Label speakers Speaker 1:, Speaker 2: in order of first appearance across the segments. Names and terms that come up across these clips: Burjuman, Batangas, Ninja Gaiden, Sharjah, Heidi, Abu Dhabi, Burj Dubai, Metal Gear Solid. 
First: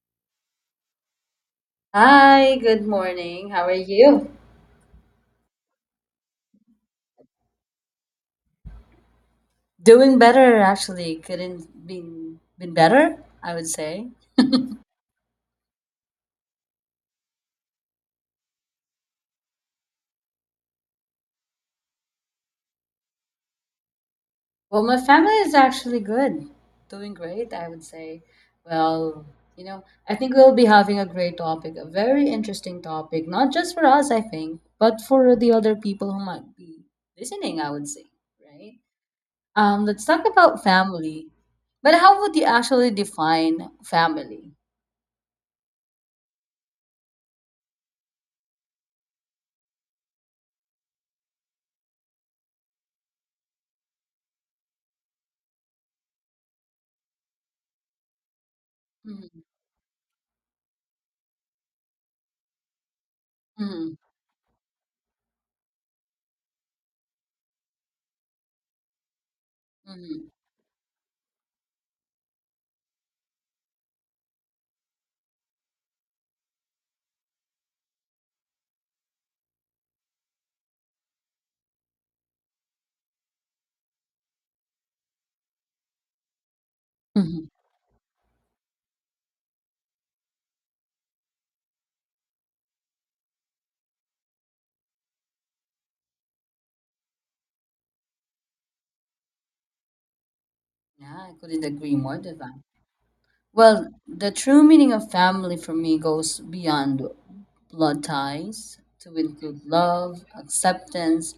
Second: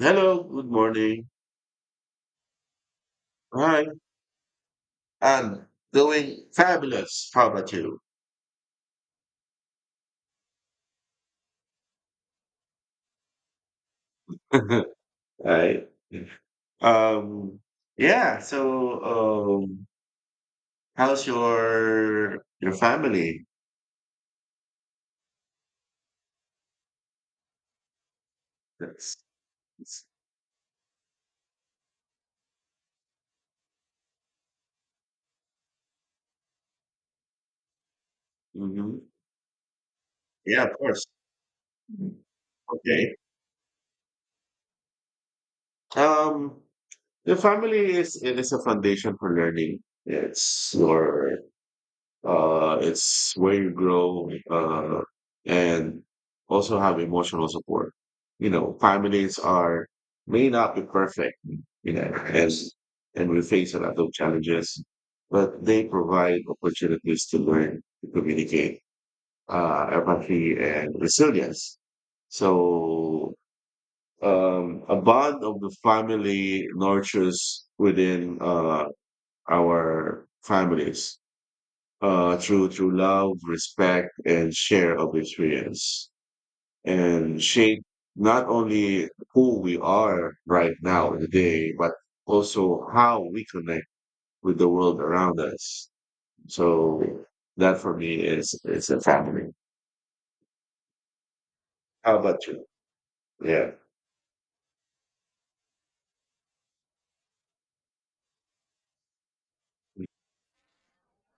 Speaker 1: Hello, good morning.
Speaker 2: Hi, good morning. How are
Speaker 1: Hi,
Speaker 2: you?
Speaker 1: I'm doing fabulous. How about you?
Speaker 2: Doing better, actually. Couldn't been better, I would say.
Speaker 1: Right. Um, yeah, so how's your family?
Speaker 2: Well, my family is actually good. Doing great, I would say.
Speaker 1: That's,
Speaker 2: Well, you know,
Speaker 1: that's-
Speaker 2: I think we'll be having a great topic, a very interesting topic, not just for us, I think, but for the other people who might be listening, I would say, right?
Speaker 1: mhm.
Speaker 2: Let's talk about
Speaker 1: Yeah, of course.
Speaker 2: family. But how would you actually
Speaker 1: Okay.
Speaker 2: define family?
Speaker 1: Um, the family is a foundation for learning. It's your it's where you grow, and also have emotional support. You know, families
Speaker 2: Hmm.
Speaker 1: are may not be perfect, you know, as and we face a lot of challenges, but they provide opportunities to learn, to communicate,
Speaker 2: Hmm.
Speaker 1: empathy, and resilience. So a bond of the family nurtures within, our families, through love, respect, and share of experience, and
Speaker 2: Hmm.
Speaker 1: shape not only who we are right now today, but also how we connect with the world around us. So that for me is a family.
Speaker 2: Yeah, I couldn't agree more,
Speaker 1: How about
Speaker 2: Devon.
Speaker 1: you? Yeah.
Speaker 2: Well, the true meaning of family for me goes beyond blood ties to include love, acceptance,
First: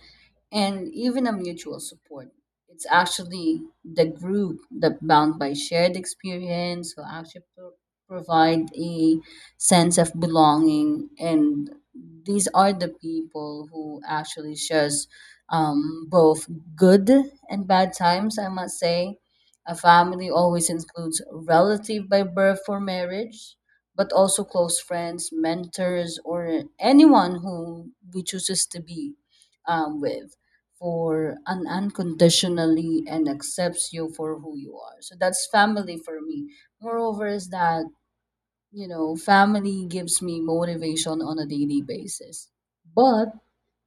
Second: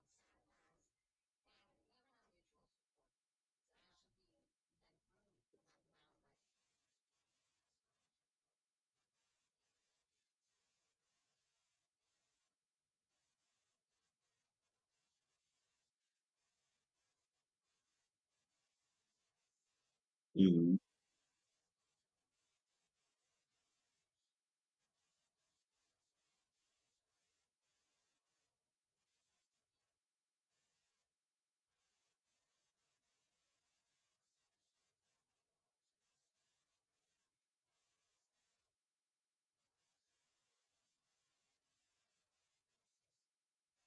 Speaker 2: and even a mutual support. It's actually the group that bound by shared experience who actually provide a sense of belonging, and these are the people who actually shares both good and bad times, I must say a family always
Speaker 1: Mhm.
Speaker 2: includes relative by birth or marriage, but also close friends, mentors, or anyone who we chooses to be with for an unconditionally and accepts you for who you are. So that's family for me. Moreover, is that family gives me motivation on a daily basis, but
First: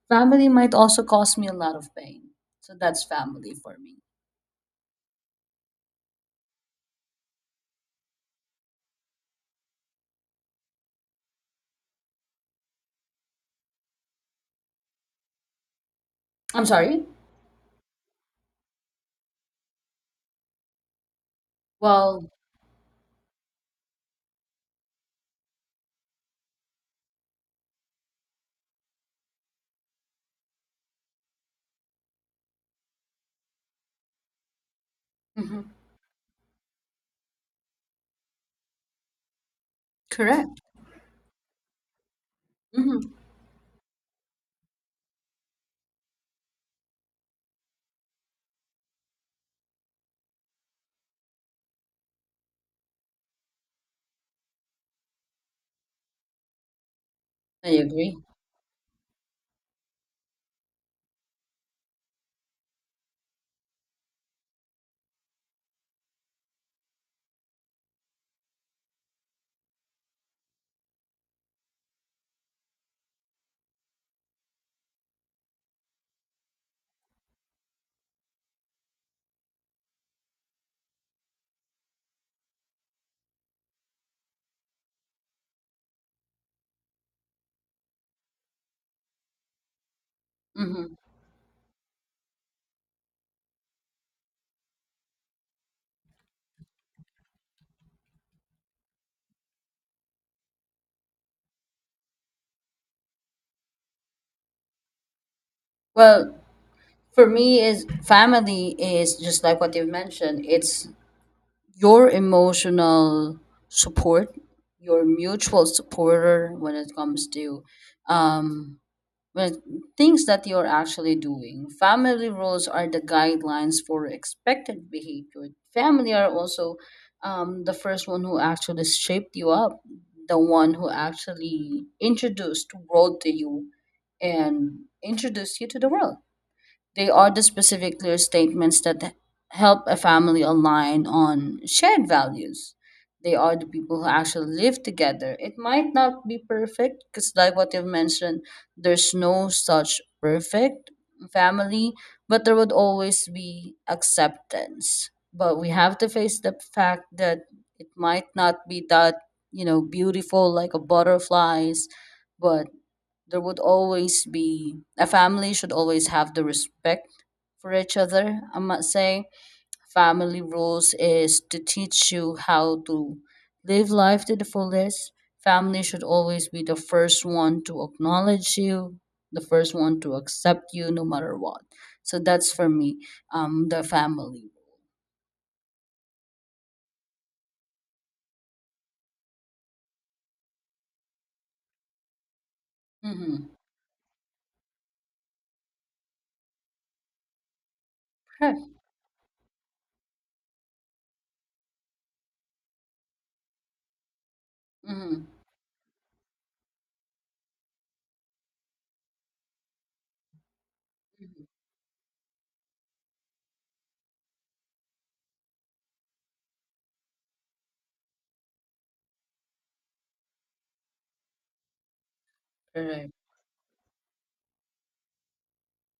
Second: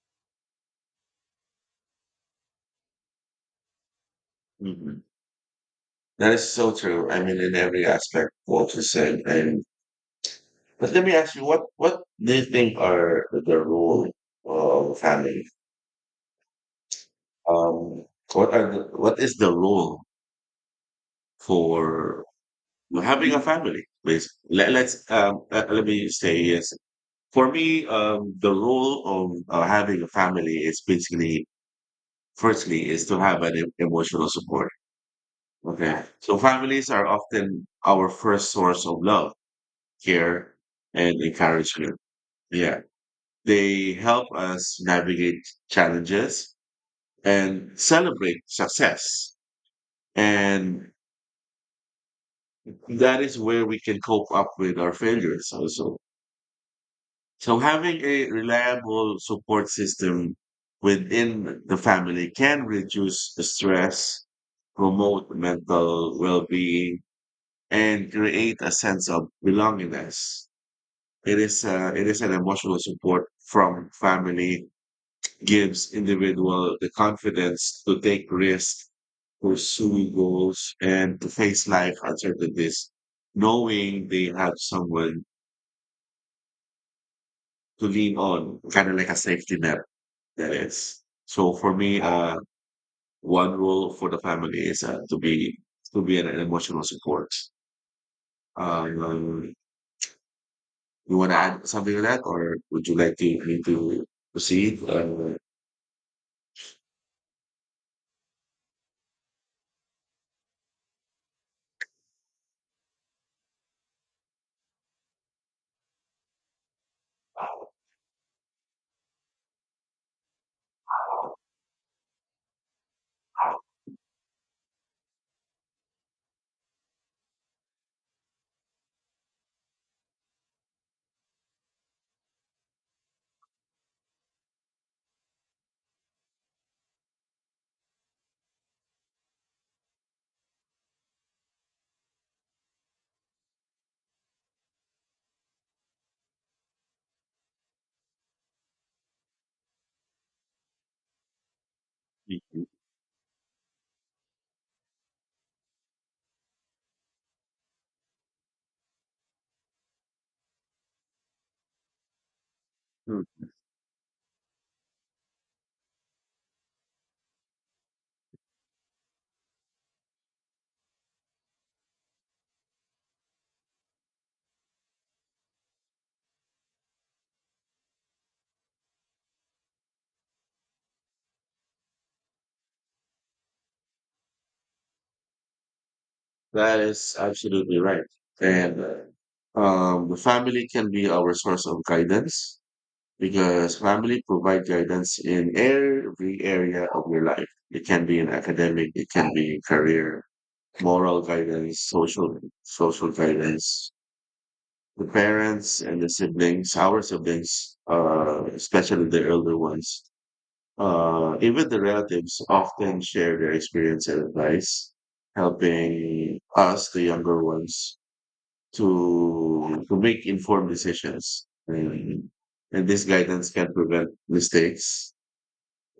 Speaker 2: family might also cause me a lot of pain. So that's family for me.
Speaker 1: Mhm. That is so true. I mean, in every aspect, what you said. And but let me ask you, what do you think are the role of family?
Speaker 2: I'm sorry.
Speaker 1: Um, what is the role for
Speaker 2: Well.
Speaker 1: having a family? Basically, let me say yes. For me, the role of, having a family is basically, firstly, is to have an emotional support. Okay, so families are often our first source of love, care,
Speaker 2: Correct.
Speaker 1: and encouragement. Yeah,
Speaker 2: Hmm.
Speaker 1: they help us navigate challenges and celebrate success. And that is where we can cope up with our failures also. So
Speaker 2: I
Speaker 1: having
Speaker 2: agree.
Speaker 1: a reliable support system within the family can reduce the stress, promote mental well-being, and create a sense of belongingness. It is an emotional support from family gives individual the confidence to take risks, pursue goals, and to face life uncertainties knowing they have someone to lean on, kind of like a safety net. That
Speaker 2: Hmm.
Speaker 1: is. So for me, one role for the family is, to be an emotional support. Um, you want to add something to that, or would you like to me to proceed?
Speaker 2: Well, for me, is family is just like what you've mentioned. It's your emotional support, your mutual supporter when it comes to, um, well, things that you're actually doing. Family rules are the guidelines for expected behavior. Family are also the first one who actually shaped you up, the one who actually introduced world to you and introduced you to the world. They are the specific, clear statements that help a family align on shared values. They are the people who actually live together. It might not be perfect because, like what you've mentioned, there's no such perfect family, but there would always be acceptance. But we have to face the fact that it might not be that, beautiful like a butterflies, but there
Speaker 1: Mm.
Speaker 2: would always be. A family should always have the respect for each other, I must say. Family rules is to teach you how to live life to the fullest. Family should always be the first one to acknowledge you, the first one to accept you no matter what. So that's for me, the family.
Speaker 1: That is absolutely right. And, the family can be our source of guidance,
Speaker 2: Mm-hmm.
Speaker 1: because family provide guidance in every area of your life. It can be in
Speaker 2: Correct.
Speaker 1: academic, it can be in career, moral guidance, social guidance. The
Speaker 2: Mm-hmm.
Speaker 1: parents and the siblings, our siblings, especially the elder ones,
Speaker 2: Mm-hmm.
Speaker 1: even the relatives often share their experience and advice, helping us, the younger ones, to make informed decisions. And this
Speaker 2: Correct.
Speaker 1: guidance can prevent mistakes,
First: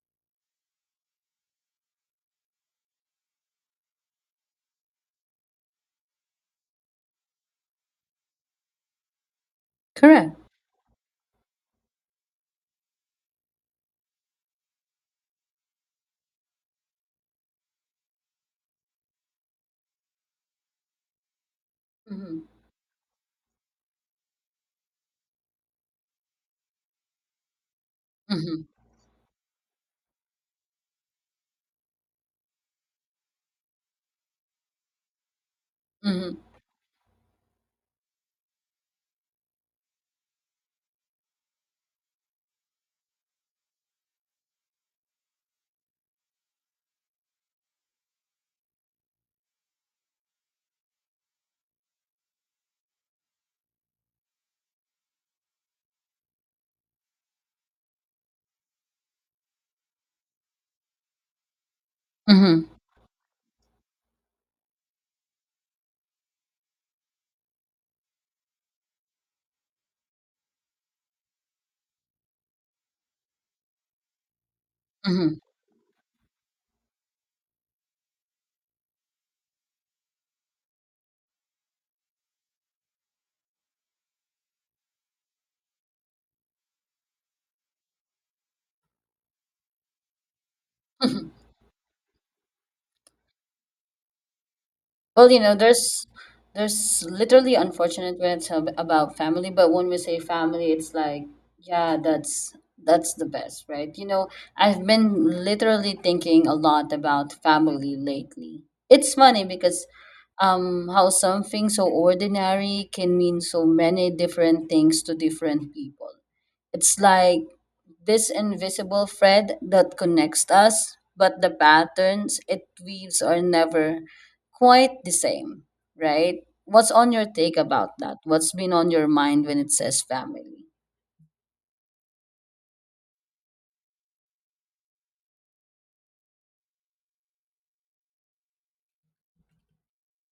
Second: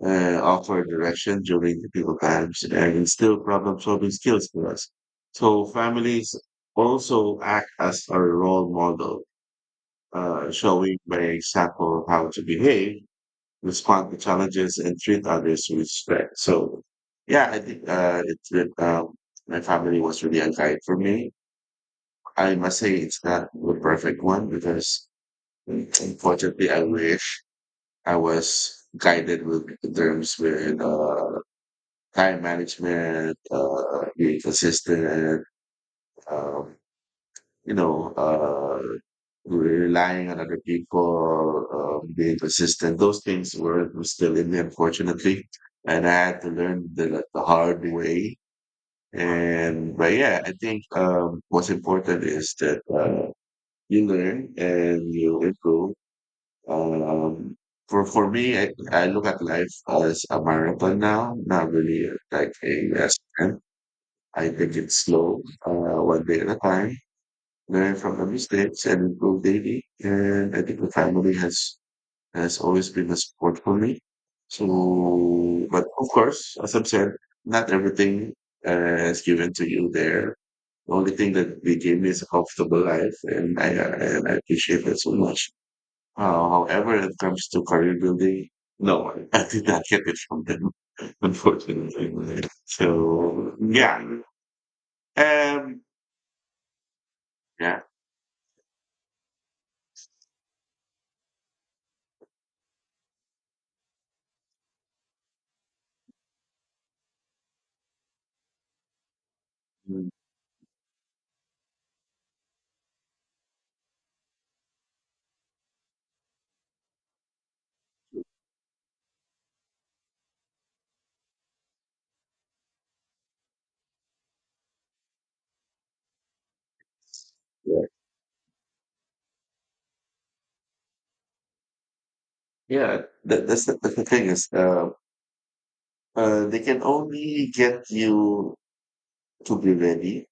Speaker 1: offer direction during difficult times and instill problem solving skills for us. So families also act as a role model,
Speaker 2: Correct.
Speaker 1: showing by example how to behave, respond to challenges, and treat others with respect. So, yeah, I think, my family was really a guide for me.
Speaker 2: Mm-hmm.
Speaker 1: I must say it's not the perfect one because unfortunately I wish I
Speaker 2: Mm-hmm.
Speaker 1: was guided with in terms with, time management, being consistent,
Speaker 2: Mm-hmm.
Speaker 1: um, you know, uh, relying on other people, being persistent. Those things were still in me, unfortunately. And I had to learn the hard way. And, but yeah, I think, what's important is that, you learn and you improve. Um, for me, I look at life as a marathon now, not really, like
Speaker 2: Mm-hmm.
Speaker 1: a sprint. I think it's slow, one day at a time, learn from the mistakes and improve daily. And I think the family has always been a support for me. So,
Speaker 2: Mm-hmm.
Speaker 1: but of course, as I've said, not everything, is given to you there. The only thing that they gave me is a comfortable life, and I appreciate that so much. However, it comes to career building, no, I did not get it from them, unfortunately. So, yeah.
Speaker 2: Well, you know,
Speaker 1: Um,
Speaker 2: there's literally
Speaker 1: yeah.
Speaker 2: unfortunate when it's about family, but when we say family, it's like, yeah, that's the best, right? You know, I've been literally thinking a lot about family lately. It's funny because
Speaker 1: Mm.
Speaker 2: how something so ordinary can mean so many different things to different people. It's like this invisible thread that connects us, but the patterns it weaves are never quite the same, right? What's on your take
Speaker 1: Yeah,
Speaker 2: about that? What's been on your mind when it says family?
Speaker 1: yeah. That's the thing is, they can only get you to be ready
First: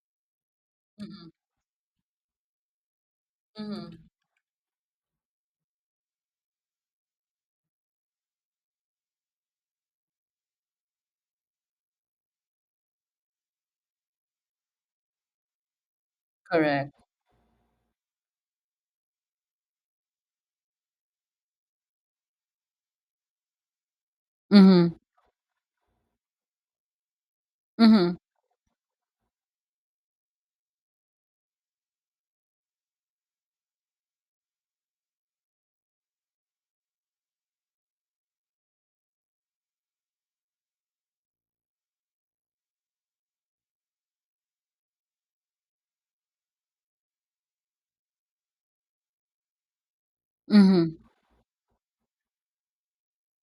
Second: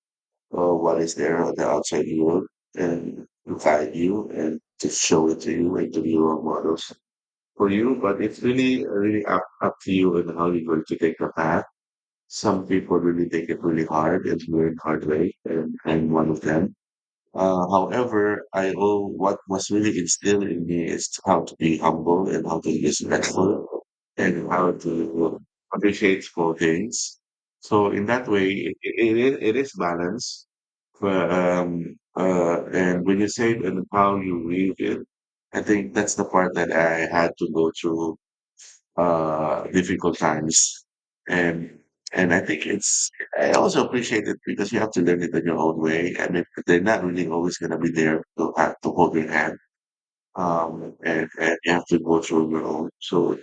Speaker 1: for what is
Speaker 2: Mm-hmm.
Speaker 1: there on the outside world and guide
Speaker 2: Mm-hmm.
Speaker 1: you and to show it to you and to be role models for you. But it's really, really up to you and how you're going to take the path. Some people really take it really hard and learn hard way, and I'm one of them.
Speaker 2: Correct.
Speaker 1: However, I owe what was really instilled in me is how to be humble and how to be respectful and how
Speaker 2: Mm-hmm.
Speaker 1: to appreciate small things. So in
Speaker 2: Mm-hmm.
Speaker 1: that way, it is balance. But, and when you say it and how you read it, I think that's the part that I had to go through difficult times, and I think it's, I also appreciate it because you have to learn it in your own way. I mean, they're not really always going to be there to have to hold your hand,
Speaker 2: Mm-hmm.
Speaker 1: and, you have to go through your own. So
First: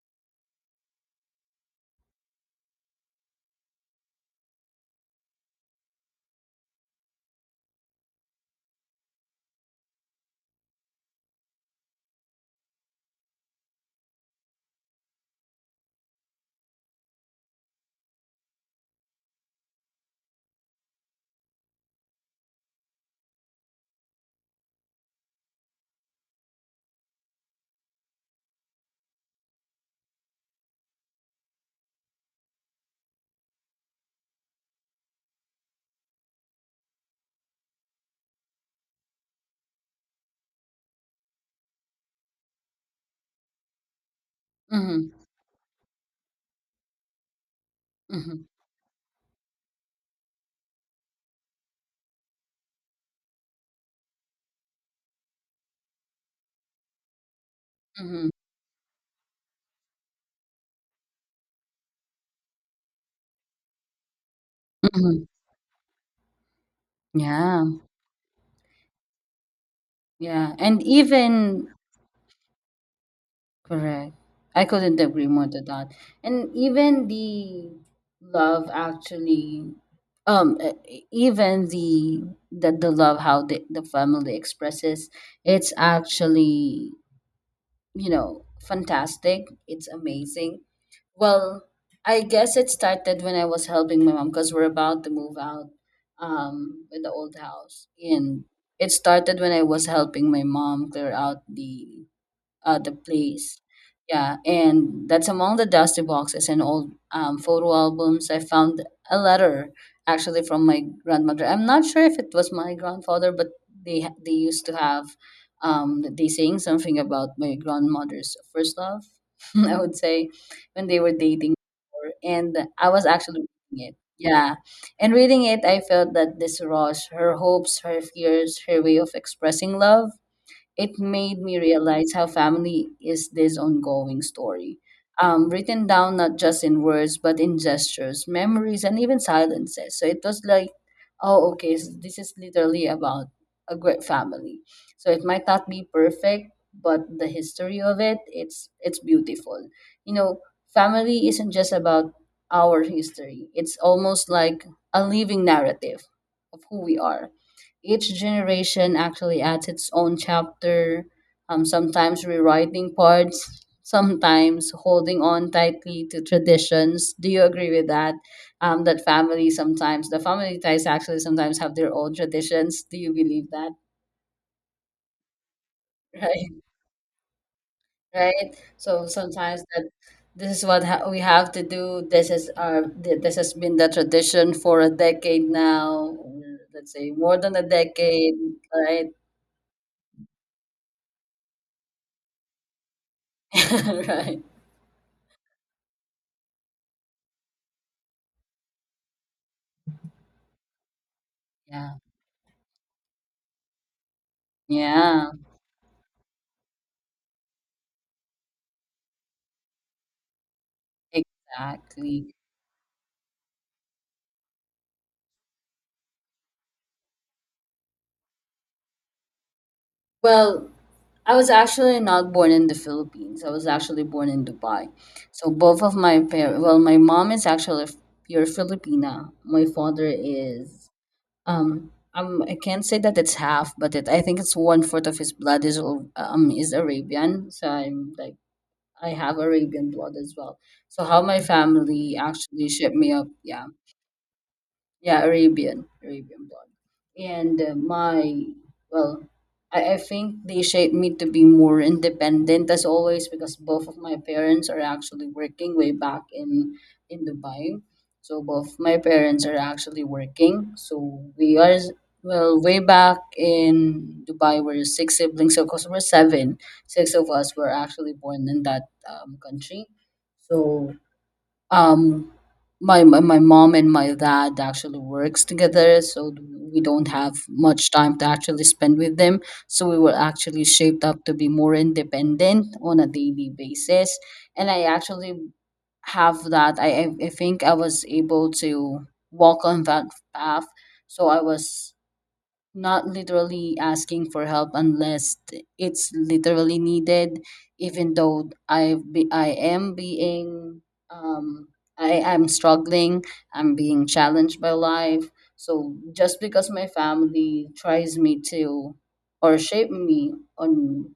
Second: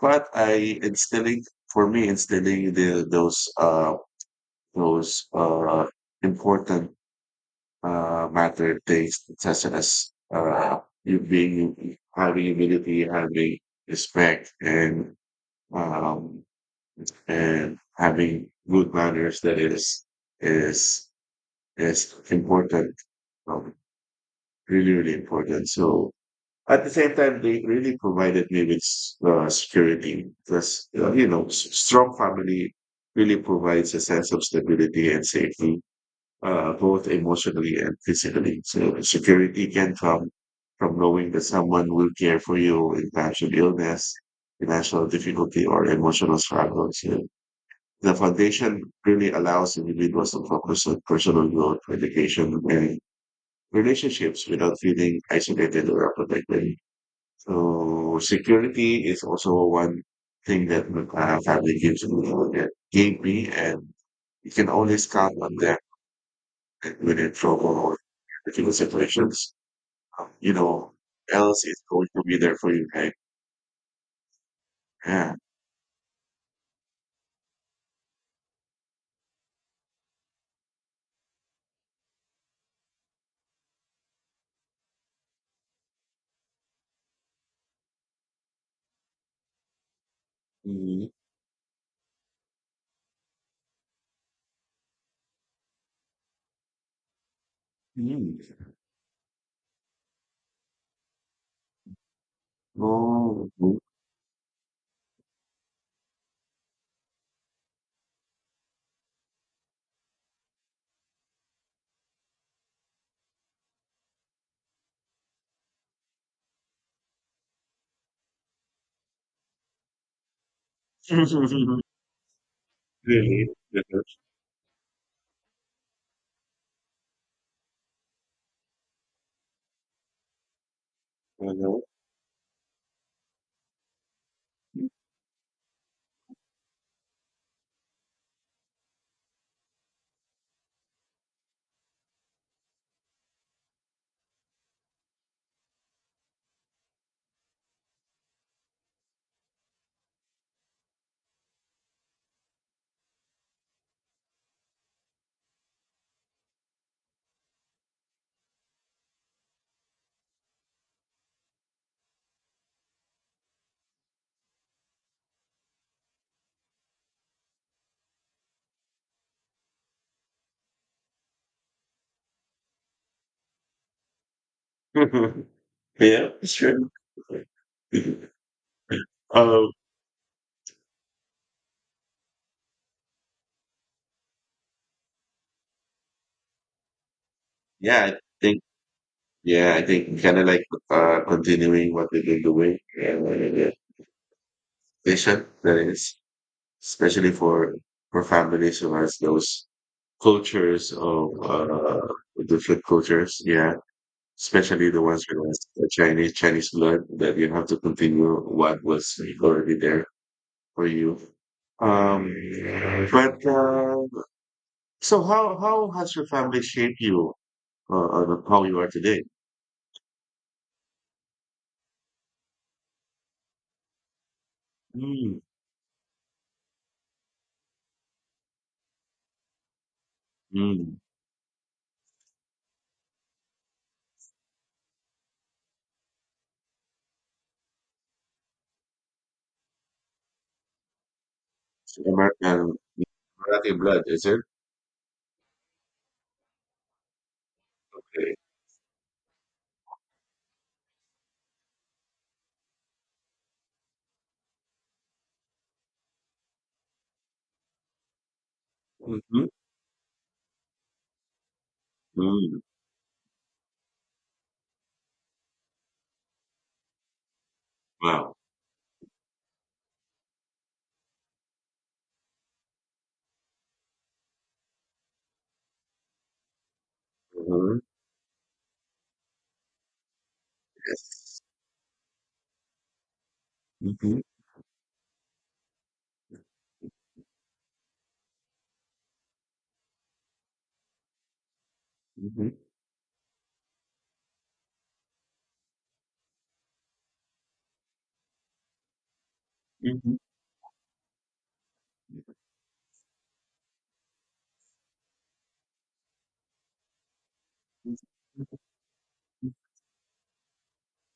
Speaker 1: but I instilling for me instilling the those important, matter things such as, you being having humility, having respect, um and having good manners, that is is important, um, really really important. So at the same time they really provided me with, security, because, strong family really provides a sense of stability and safety, both emotionally and physically. So security can come from knowing that someone will care for you in times of illness, financial
Speaker 2: Mm-hmm.
Speaker 1: difficulty or emotional struggles. So, the foundation really allows individuals to focus on personal growth, education, and relationships without feeling isolated or protected. So
Speaker 2: Mm-hmm.
Speaker 1: security is also one thing that, family gives me, that gave me, and you can always
Speaker 2: Mm-hmm.
Speaker 1: count on them when in
Speaker 2: Yeah.
Speaker 1: trouble or difficult situations. You
Speaker 2: Yeah. And
Speaker 1: know, else
Speaker 2: even
Speaker 1: is going to be there for you, right?
Speaker 2: Correct. I couldn't agree
Speaker 1: Yeah.
Speaker 2: more to that. And even the love, actually, even the love, how the family expresses it's actually, fantastic. It's amazing.
Speaker 1: Mhm.
Speaker 2: Well, I guess it started when I was helping my mom because we're about to move out, with the old house.
Speaker 1: Mhm.
Speaker 2: And it started when I was helping my mom clear out the
Speaker 1: Oh.
Speaker 2: place. Yeah, and that's among the dusty boxes and old, photo albums. I found a letter actually from my grandmother. I'm not sure if it was my grandfather, but they used to have, they saying something about my grandmother's first love. I would say when they were dating, before, and I was actually
Speaker 1: Really? Mhm.
Speaker 2: reading it. Yeah, and reading it, I felt that this was her hopes, her fears, her way of expressing love. It made me
Speaker 1: Mhm.
Speaker 2: realize how family is this ongoing story. Written down not just in words, but in gestures, memories, and even silences. So it was like, oh, okay, s this is literally about a great family. So it might not be perfect, but the history of it, it's beautiful. You know, family isn't just about our history. It's almost like a living narrative of who we are. Each generation actually adds its own chapter, sometimes rewriting parts, sometimes holding on tightly to traditions. Do you agree with that? That family sometimes, the family ties actually sometimes have their own traditions. Do you believe that?
Speaker 1: Yeah, sure.
Speaker 2: Right, right. So sometimes
Speaker 1: Um,
Speaker 2: that this is what we have to do. This is our this has been the tradition for a decade now. Or let's say more than a
Speaker 1: yeah, I
Speaker 2: decade,
Speaker 1: think,
Speaker 2: right?
Speaker 1: yeah, I think kind of like, continuing what they've been doing and what it is.
Speaker 2: Right.
Speaker 1: They should, that is, especially for families who has those cultures of,
Speaker 2: Yeah.
Speaker 1: different cultures. Yeah, especially the ones
Speaker 2: Yeah,
Speaker 1: with the Chinese blood that you have to continue what was already there for you. Um,
Speaker 2: exactly.
Speaker 1: but so how has your family shaped you? That's how you are today.
Speaker 2: Well, I was actually not born in the Philippines. I was actually born in Dubai.
Speaker 1: Mm,
Speaker 2: So both of my parents, well, my mom is actually pure Filipina. My father is,
Speaker 1: mm.
Speaker 2: I can't say that it's half, but I think it's one fourth of his blood is Arabian. So I'm like I have Arabian blood as well. So how my family actually
Speaker 1: American,
Speaker 2: shipped me up, yeah.
Speaker 1: Marathi blood, is it?
Speaker 2: Yeah, Arabian, Arabian blonde. And
Speaker 1: Okay.
Speaker 2: well, I think they shaped me to be more independent as always because both of my parents are actually working way back in Dubai. So both my parents
Speaker 1: Mm-hmm.
Speaker 2: are actually working. So we are, well,
Speaker 1: Mm.
Speaker 2: way back in Dubai, we're six siblings. So because we're seven, six of us were actually
Speaker 1: Wow.
Speaker 2: born in that, country. So um, my mom and my dad actually works together, so we don't have
Speaker 1: Mm-hmm.
Speaker 2: much time to actually spend with them. So we were actually shaped up to
Speaker 1: Yes.
Speaker 2: be more independent on a daily basis,
Speaker 1: Mm-hmm.
Speaker 2: and I actually have that. I think I was able to walk on that path, so I was
Speaker 1: Mm-hmm.
Speaker 2: not literally asking for help unless it's literally needed, even though
Speaker 1: Mm-hmm.
Speaker 2: um I am struggling. I'm being challenged by life, so just because my family tries me to or
Speaker 1: Mm-hmm.
Speaker 2: shape me on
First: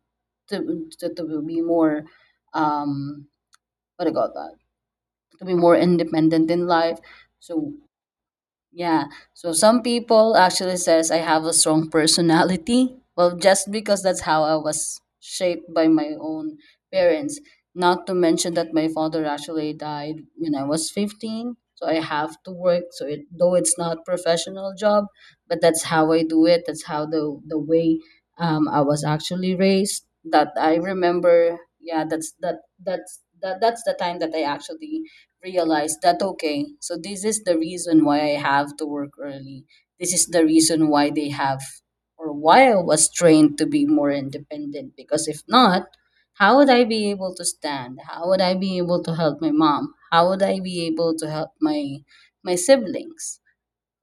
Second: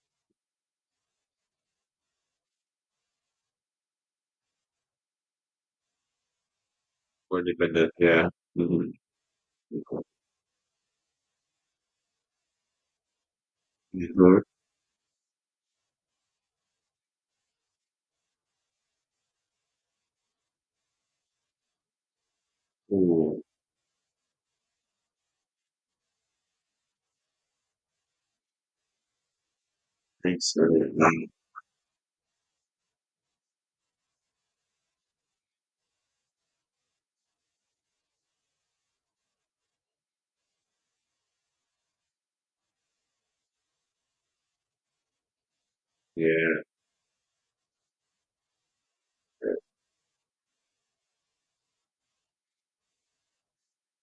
Speaker 2: to to be more, um what do you call that, to be more independent in life.
Speaker 1: More
Speaker 2: So
Speaker 1: independent, yeah. Mm-hmm.
Speaker 2: yeah. So some people actually says I have a strong personality. Well, just because that's
Speaker 1: Mm-hmm.
Speaker 2: how I was shaped by my own parents. Not to mention that my father actually died when I was 15. So I have to work. So
Speaker 1: Oh,
Speaker 2: though it's not professional job, but that's how I do it. That's how the way, I was actually raised. That
Speaker 1: thanks for
Speaker 2: I
Speaker 1: that.
Speaker 2: remember. Yeah, that's that's the time that I actually realize that, okay, so this is the reason why I have to work early. This is the reason why they have, or why I was trained to be more independent, because if not, how
Speaker 1: Yeah,
Speaker 2: would I be able to stand? How would I be able to help my mom? How would I be able to help my siblings,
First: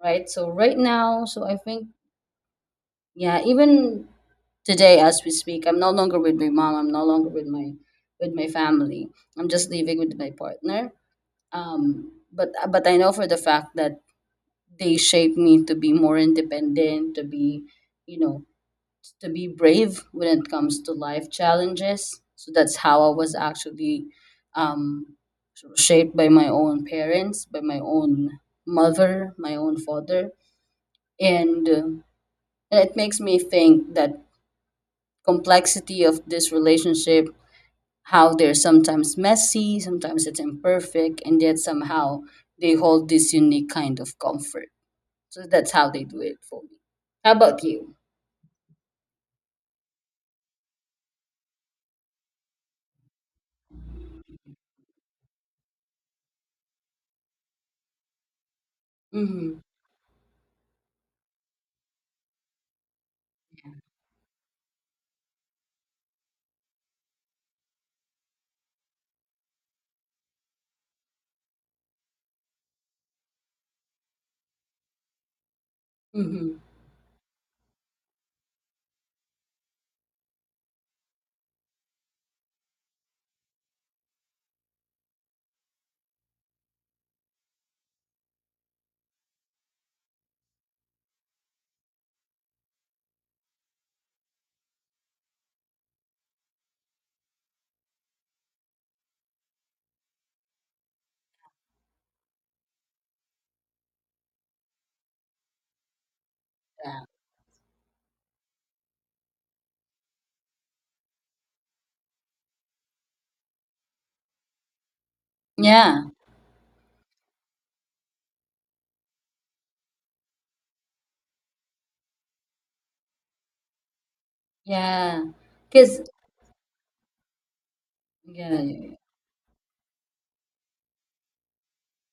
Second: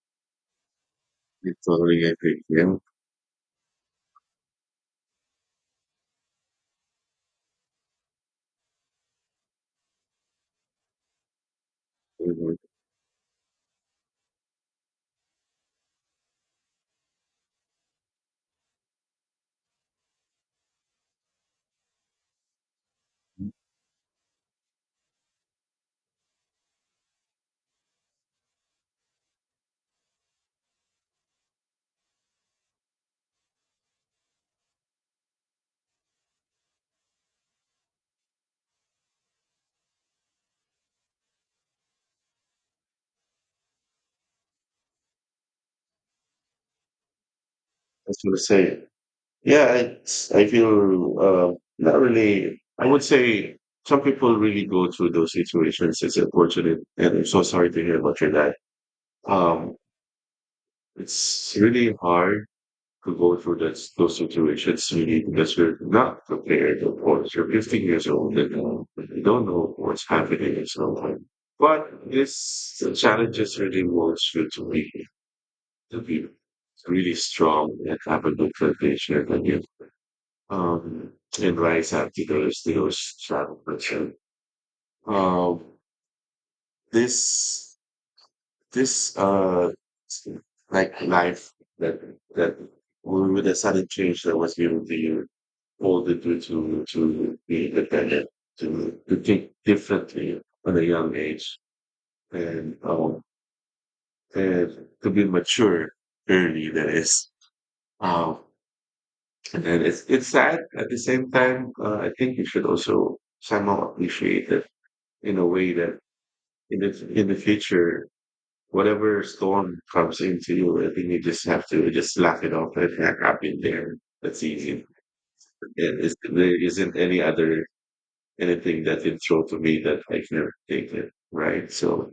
Speaker 2: right? So right now, so
Speaker 1: I
Speaker 2: I think
Speaker 1: totally agree. Yeah.
Speaker 2: yeah, even today as we speak, I'm no longer with my mom, I'm no longer with my family. I'm just living with my partner. um but
Speaker 1: Mm-hmm.
Speaker 2: uh, but I know for the fact that they shaped me to be more independent, to be, you know to be brave when it comes to life challenges. So that's how I was actually, um shaped by my own parents, by my own mother, my own father. And it makes me think that complexity of this relationship, how they're sometimes messy, sometimes it's imperfect, and yet somehow they hold this unique kind of comfort. So that's how they do it for me. How about you?
Speaker 1: That's what I say. Yeah, it's, I feel, not really. I would say some people really go through those situations. It's unfortunate, and I'm so sorry to hear about your dad.
Speaker 2: Mm-hmm.
Speaker 1: Um, it's really hard to go through those situations really because you're not prepared. Of course, you're 15 years old and, you don't know what's happening at some point. But this the challenges really wants you to be
Speaker 2: Mm-hmm.
Speaker 1: really strong and have a good foundation, and you, um, and writes articles, videos, travel culture. Uh, this this like life that that with the sudden change that was given to you, all the to be independent, to think differently at a young age, and um and to be mature early. That
Speaker 2: Yeah.
Speaker 1: is, um, and it's sad at the same time. I think you should also somehow appreciate that in a way that
Speaker 2: Yeah.
Speaker 1: in the future, whatever storm comes into you, I think you just have to just laugh it off and "Ah, I've been there. That's easy.
Speaker 2: Yeah. Because,
Speaker 1: And it's, there isn't any other
Speaker 2: yeah.
Speaker 1: anything
Speaker 2: Yeah.
Speaker 1: that can throw to me that I can take it. Right. So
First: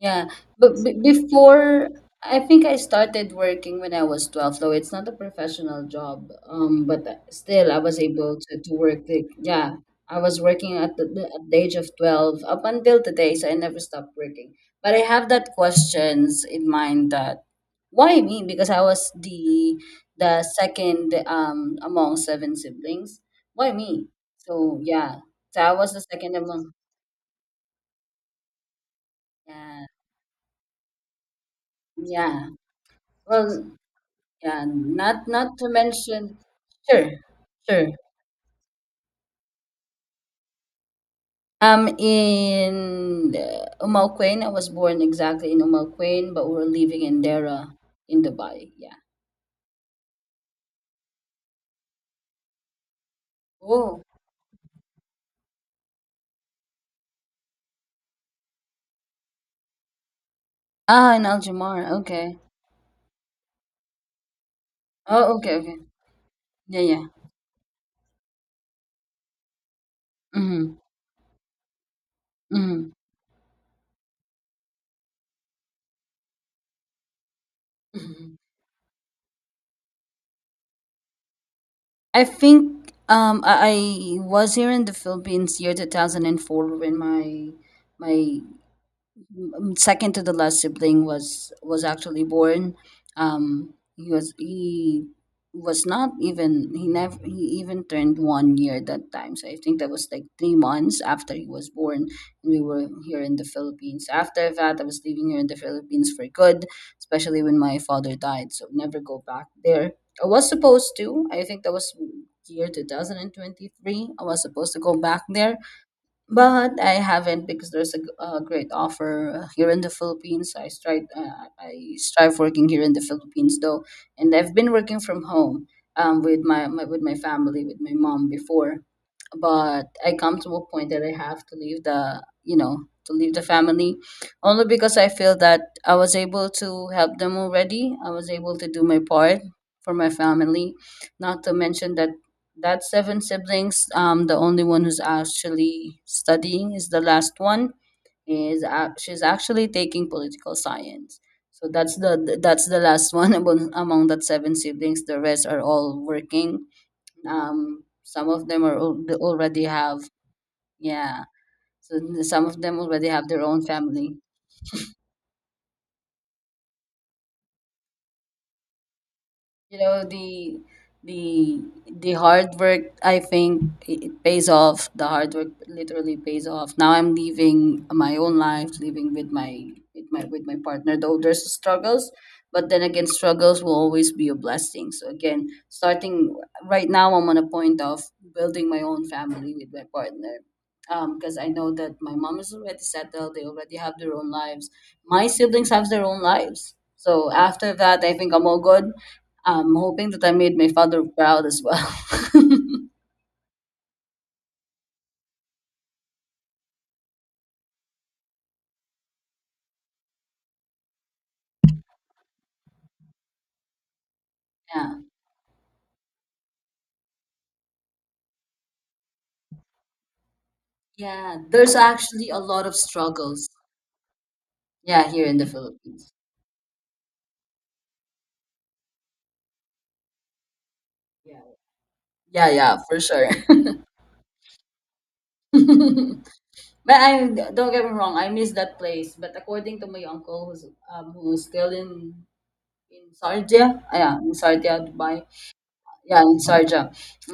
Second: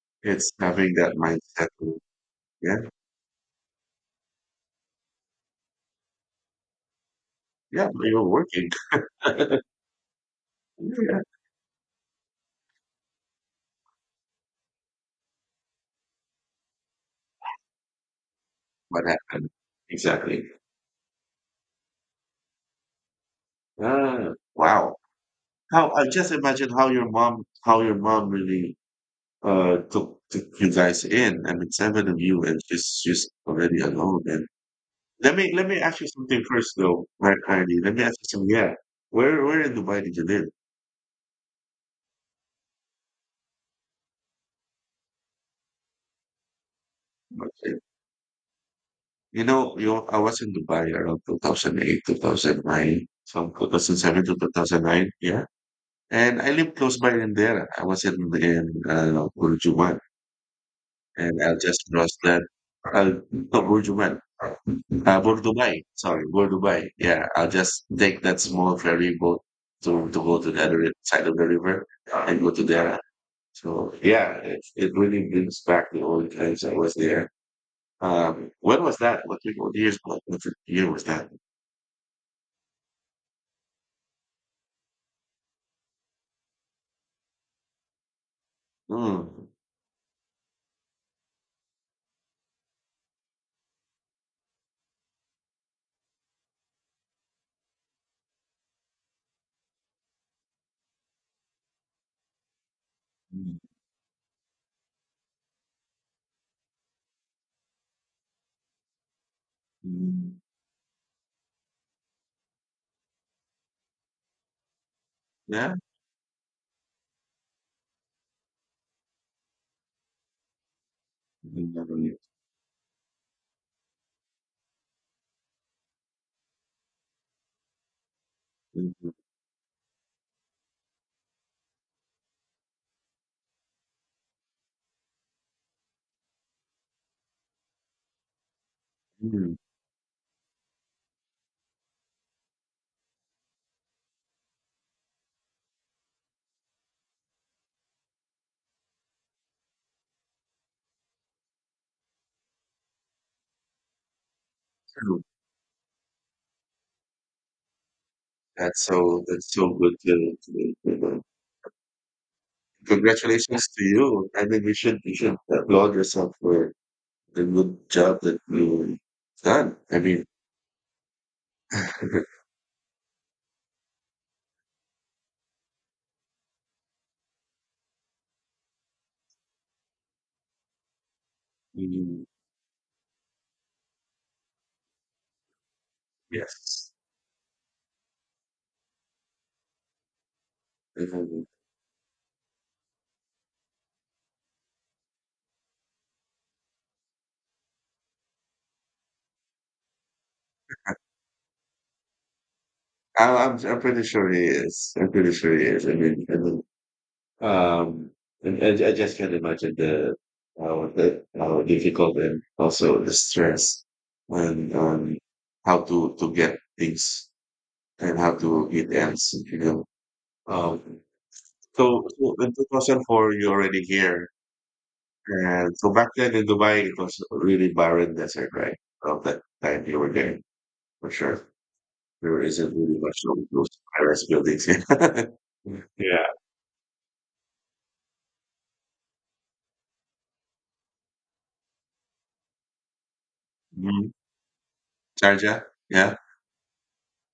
Speaker 2: Yeah,
Speaker 1: it's
Speaker 2: but b
Speaker 1: having that mindset.
Speaker 2: before I think I
Speaker 1: Yeah.
Speaker 2: started working when I was 12, though it's not a professional job. But still, I
Speaker 1: Yeah.
Speaker 2: was
Speaker 1: You're
Speaker 2: able to,
Speaker 1: working.
Speaker 2: to work. The, yeah, I was working at the,
Speaker 1: Yeah.
Speaker 2: the- at the age of 12 up until today, so I never stopped working. But I have that questions in mind that why me? Because I
Speaker 1: What
Speaker 2: was
Speaker 1: happened?
Speaker 2: the
Speaker 1: Exactly.
Speaker 2: second, among seven siblings. Why me?
Speaker 1: Ah,
Speaker 2: So
Speaker 1: wow.
Speaker 2: yeah, so I
Speaker 1: How
Speaker 2: was the
Speaker 1: I just
Speaker 2: second
Speaker 1: imagine
Speaker 2: among.
Speaker 1: how your mom really
Speaker 2: Yeah,
Speaker 1: to you guys in. I mean, seven of you,
Speaker 2: yeah.
Speaker 1: and she's
Speaker 2: Well.
Speaker 1: already alone. And
Speaker 2: Yeah, not not to
Speaker 1: let me ask you
Speaker 2: mention,
Speaker 1: something first, though,
Speaker 2: sure,
Speaker 1: right, Heidi?
Speaker 2: sure.
Speaker 1: Let me ask you something. Yeah, where in Dubai did you live?
Speaker 2: I'm in Umalquain. I was born exactly in Umalquain, but we're living in Dera
Speaker 1: Okay.
Speaker 2: in Dubai. Yeah.
Speaker 1: You know, you I was in Dubai around 2008, 2009, from
Speaker 2: Oh.
Speaker 1: 2007 to 2009. Yeah, and I lived close by in there. I was in Burjuman.
Speaker 2: Ah, in Al
Speaker 1: And I'll just
Speaker 2: Jamar.
Speaker 1: cross
Speaker 2: Okay.
Speaker 1: that. I'll no, Burj Dubai.
Speaker 2: Oh,
Speaker 1: Burj
Speaker 2: okay, okay.
Speaker 1: Dubai. Sorry, Burj
Speaker 2: Yeah,
Speaker 1: Dubai.
Speaker 2: yeah.
Speaker 1: Yeah, I'll just take that small ferry boat to go to the
Speaker 2: Mm-hmm.
Speaker 1: other side of the river and go to
Speaker 2: Mm-hmm.
Speaker 1: there. So yeah, it really brings back the old times I was there.
Speaker 2: Mm-hmm.
Speaker 1: When was that? What years? What year was that?
Speaker 2: I think I was here in the Philippines year 2004 when my my
Speaker 1: Mm.
Speaker 2: mm, second to the last sibling was actually born. He was not even, he never, he even turned 1 year that time, so I think that was like 3 months after he was born. We were here in the Philippines. After that, I was living here in the Philippines for good, especially when my father died, so never go back there. I was supposed to, I think that was year 2023, I was supposed to go back there,
Speaker 1: Yeah.
Speaker 2: but I haven't because there's a, a great offer here in the Philippines. I
Speaker 1: Mm.
Speaker 2: strive working here in the Philippines though, and I've been working from home, with my family, with my mom before, but I come to a point that I have to leave the to leave the family, only because I feel that I was able to help them already. I was able to do my part for my family, not to mention that that's seven siblings. The only one who's actually studying is the last one. She's actually taking political science. So that's the last one among that seven siblings. The rest are all working. Some of them they
Speaker 1: That's
Speaker 2: already
Speaker 1: so good
Speaker 2: have,
Speaker 1: to,
Speaker 2: yeah. So some of them already have their own
Speaker 1: congratulations to
Speaker 2: family.
Speaker 1: you. I mean, you should applaud yourself for the good job that you done.
Speaker 2: You
Speaker 1: I
Speaker 2: know,
Speaker 1: mean,
Speaker 2: the the hard work, I think it pays off. The hard work literally pays off. Now I'm living my own life, living with my partner, though there's struggles,
Speaker 1: mm,
Speaker 2: but then again, struggles will always be a blessing. So again, starting right
Speaker 1: yes.
Speaker 2: now, I'm on a point of building my own family with my partner. Because
Speaker 1: Um,
Speaker 2: I know that my mom is already settled, they already have their own lives. My siblings have their own lives. So after that, I think I'm all good, I'm hoping that I made my father proud as well.
Speaker 1: I'm pretty sure he is. I'm pretty sure he is. Um, and I just can't imagine the how difficult and also the stress and
Speaker 2: Yeah.
Speaker 1: um how to get things and how to get ends. Um.
Speaker 2: Yeah, there's
Speaker 1: So,
Speaker 2: actually
Speaker 1: so
Speaker 2: a
Speaker 1: in
Speaker 2: lot of
Speaker 1: 2004,
Speaker 2: struggles.
Speaker 1: you're already here.
Speaker 2: Yeah, here in the
Speaker 1: And so back
Speaker 2: Philippines.
Speaker 1: then in Dubai, it was really barren desert, right? Of that time you were there, for
Speaker 2: Yeah.
Speaker 1: sure. There
Speaker 2: Yeah,
Speaker 1: isn't
Speaker 2: yeah,
Speaker 1: really
Speaker 2: for
Speaker 1: much
Speaker 2: sure.
Speaker 1: of those high-rise buildings. Yeah. Yeah.
Speaker 2: But, I, don't get me wrong, I miss that place. But according to my uncle who's, still in, Sardia, ah,
Speaker 1: Mhm.
Speaker 2: yeah, in Sardia, Dubai.
Speaker 1: Sharjah. Yeah.
Speaker 2: Yeah, in Sharjah.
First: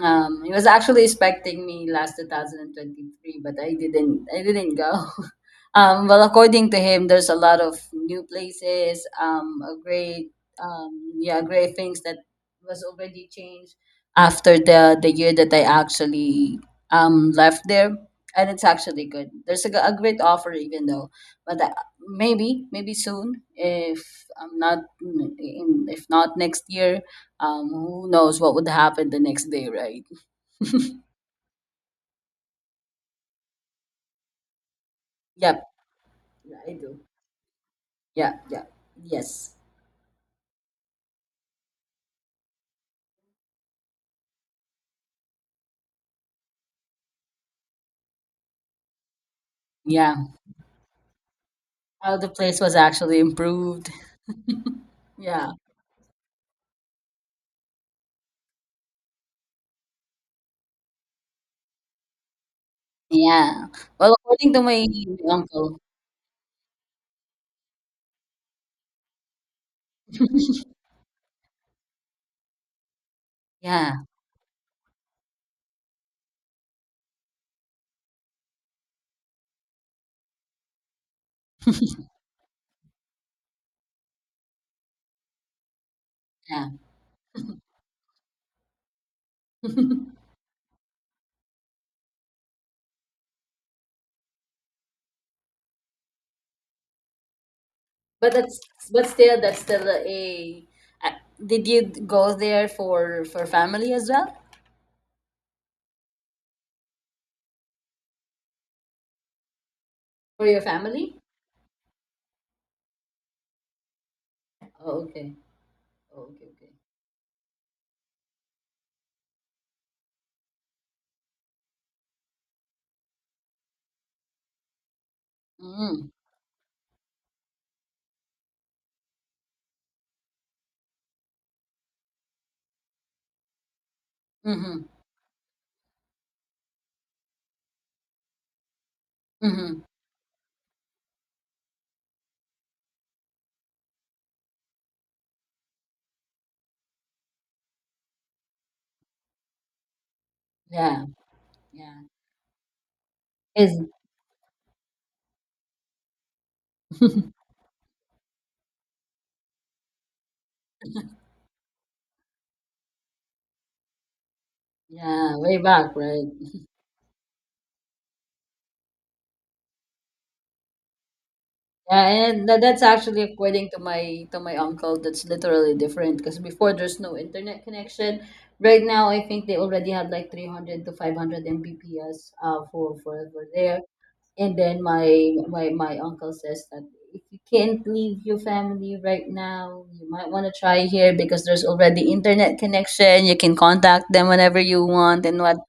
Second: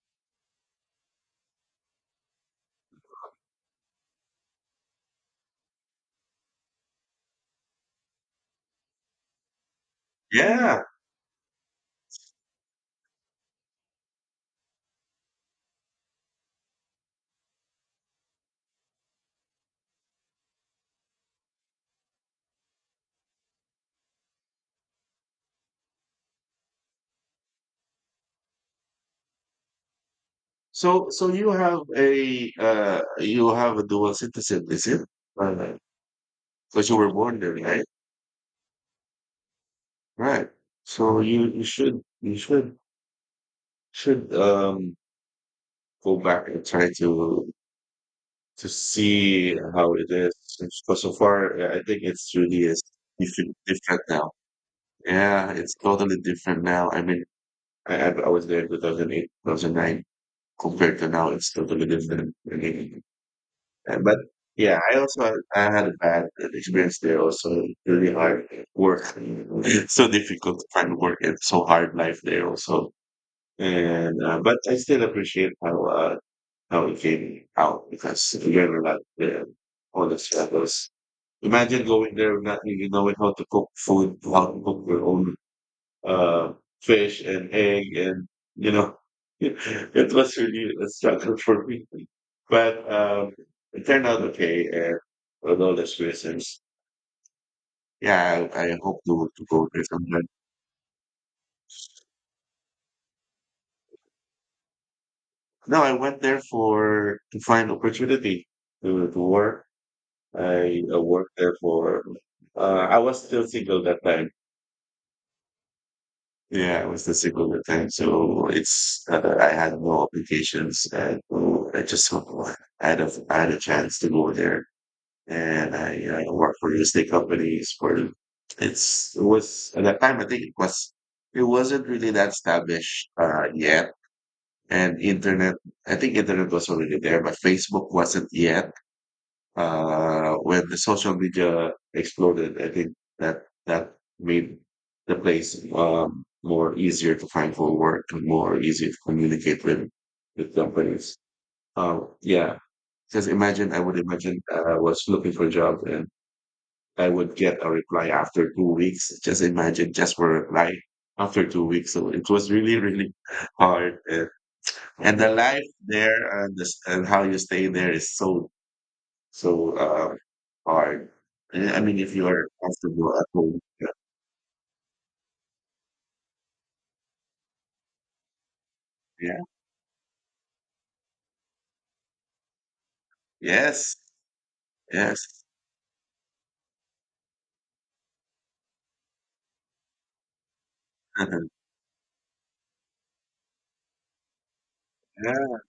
Speaker 2: He was actually expecting me last 2023, but I didn't. I didn't go. Well, according to him, there's a lot of new places, a great,
Speaker 1: Yeah.
Speaker 2: yeah, great things that was already changed after the year that I actually left there, and it's actually good. There's a, a great offer, even though, but maybe maybe soon, if I'm not if not next year, who knows what would happen the next day, right?
Speaker 1: So, so you have a dual citizen, is it?
Speaker 2: Yep,
Speaker 1: Because
Speaker 2: yeah, I
Speaker 1: you
Speaker 2: do.
Speaker 1: were born there, right?
Speaker 2: Yeah, yeah, yes.
Speaker 1: Right. So you should go back and try to see how it
Speaker 2: Yeah,
Speaker 1: is. Because so far, I think
Speaker 2: how the
Speaker 1: it's
Speaker 2: place
Speaker 1: really
Speaker 2: was
Speaker 1: is
Speaker 2: actually
Speaker 1: different,
Speaker 2: improved.
Speaker 1: different now. Yeah,
Speaker 2: Yeah,
Speaker 1: it's totally different now. I mean, I I was there in 2008, 2009. Compared to now, it's totally different. I mean,
Speaker 2: yeah.
Speaker 1: uh,
Speaker 2: Well,
Speaker 1: but
Speaker 2: according to
Speaker 1: yeah,
Speaker 2: my
Speaker 1: I
Speaker 2: uncle,
Speaker 1: had a bad experience there. Also, really hard work, so difficult to find work, and so hard life there also.
Speaker 2: yeah,
Speaker 1: And but I still appreciate how it came out because we learned a lot there, all the struggles. Imagine going there not really knowing how to cook food, how to cook your own uh,
Speaker 2: yeah.
Speaker 1: fish and egg, and you know, it was really a struggle for me. But it turned out okay, and with all those reasons,
Speaker 2: But
Speaker 1: yeah,
Speaker 2: that's,
Speaker 1: I hope
Speaker 2: but still
Speaker 1: to
Speaker 2: that's
Speaker 1: go there
Speaker 2: still a.
Speaker 1: sometime.
Speaker 2: a did you go there for family as well?
Speaker 1: No, I went there for to find opportunity to work.
Speaker 2: For your
Speaker 1: I
Speaker 2: family?
Speaker 1: worked there for. I was still single that time.
Speaker 2: Oh, okay. Oh, okay, okay.
Speaker 1: Yeah, it was the second thing. So it's I had no applications and so I had a I had a chance to go there, and I
Speaker 2: Mm,
Speaker 1: worked for real estate companies. For it's it was at that time I think it was it wasn't really that established yet,
Speaker 2: mm-hmm,
Speaker 1: and internet I think internet was already there, but Facebook wasn't yet,
Speaker 2: mm-hmm.
Speaker 1: when the social media exploded, I think that made the place more easier to find for work and more easier to communicate with
Speaker 2: Yeah,
Speaker 1: companies.
Speaker 2: yeah.
Speaker 1: Yeah, because imagine I
Speaker 2: Is
Speaker 1: would imagine I was looking for a job and I would get a reply after 2 weeks. Just imagine just for a reply after 2 weeks. So it was really really hard and the
Speaker 2: yeah, way
Speaker 1: life
Speaker 2: back,
Speaker 1: there
Speaker 2: right?
Speaker 1: and, the, s- and how you stay there is so hard. Yeah, I mean,
Speaker 2: Yeah,
Speaker 1: if you are
Speaker 2: and that's
Speaker 1: comfortable
Speaker 2: actually
Speaker 1: at home,
Speaker 2: according to
Speaker 1: yeah,
Speaker 2: my uncle, that's literally different because before there's no internet connection. Right now, I
Speaker 1: yeah.
Speaker 2: think they already have like 300 to 500 Mbps for there.
Speaker 1: Yes,
Speaker 2: And then my
Speaker 1: yes.
Speaker 2: my my uncle says that if you can't leave your family right now, you might want to try here because there's already internet connection. You can contact them whenever you want, and what,
Speaker 1: Yeah.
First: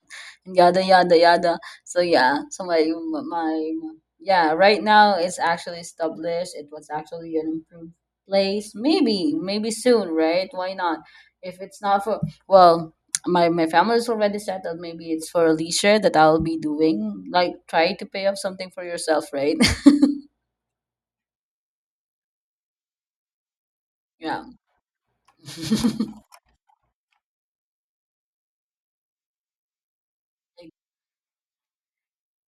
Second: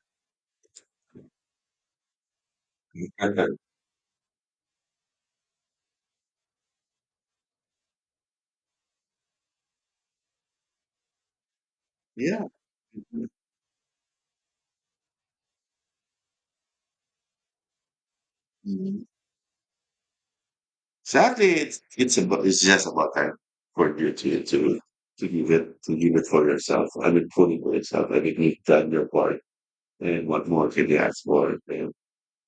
Speaker 2: and yada yada yada. So yeah, so my
Speaker 1: Mhm.
Speaker 2: my yeah, right now it's actually established. It was actually an improved place. Maybe maybe soon, right? Why not? If it's not for,
Speaker 1: Yeah.
Speaker 2: well,
Speaker 1: Mhm,
Speaker 2: my family is already settled, maybe it's for a leisure that I'll be doing, like try to pay off something for
Speaker 1: mhm.
Speaker 2: yourself, right?
Speaker 1: Exactly, it's about it's just about time for you
Speaker 2: Yeah.
Speaker 1: to to give it for yourself. I mean, fully for yourself. I mean, you've done your part, and what more can you ask for?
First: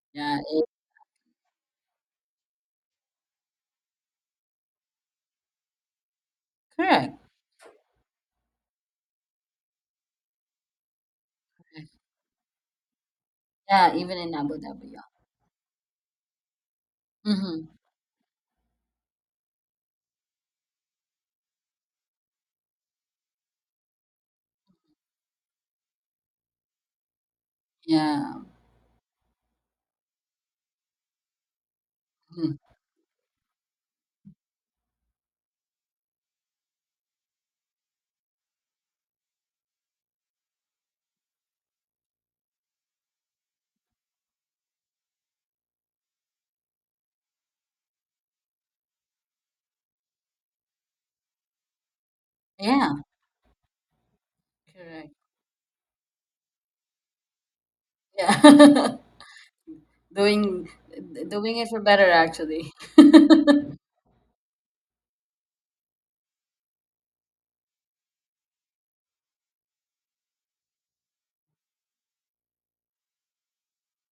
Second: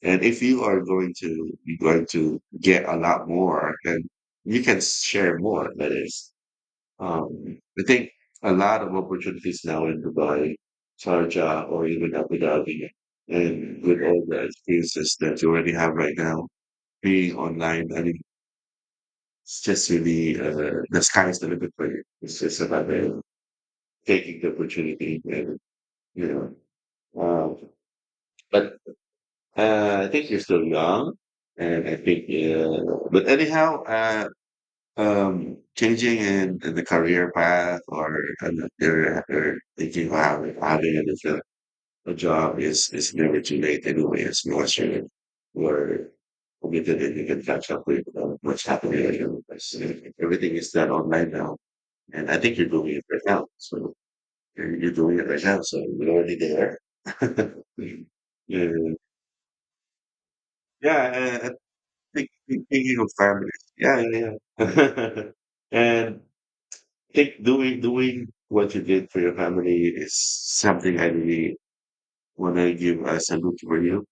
Speaker 1: And
Speaker 2: Yeah,
Speaker 1: if you are going to be going to get a lot more, then you can share more. That is.
Speaker 2: correct.
Speaker 1: I think a lot of opportunities now in Dubai, Sharjah, or even Abu Dhabi, and
Speaker 2: Yeah,
Speaker 1: with
Speaker 2: even
Speaker 1: all
Speaker 2: in
Speaker 1: the
Speaker 2: Abu Dhabi, yeah.
Speaker 1: experiences that you already have right now, being
Speaker 2: Mm-hmm.
Speaker 1: online, I mean, it's just really the sky's the limit for you. It's just about taking the opportunity, and you know. Um,
Speaker 2: Yeah.
Speaker 1: but I think you're still young, and I think,
Speaker 2: Mhm.
Speaker 1: but anyhow, changing in the career path or you're thinking wow if I didn't get a job is never too late anyway. Anyways unless you were committed and you can catch up with what's happening in your life. So, everything is done online now and I think you're doing
Speaker 2: Yeah.
Speaker 1: it right now so you're
Speaker 2: Correct.
Speaker 1: doing it right now so you're already there. yeah
Speaker 2: Yeah. Doing,
Speaker 1: yeah. I
Speaker 2: doing it for better
Speaker 1: think
Speaker 2: actually.
Speaker 1: thinking of families yeah yeah yeah, and think doing doing what you did for your family is something I really want to give a salute for you,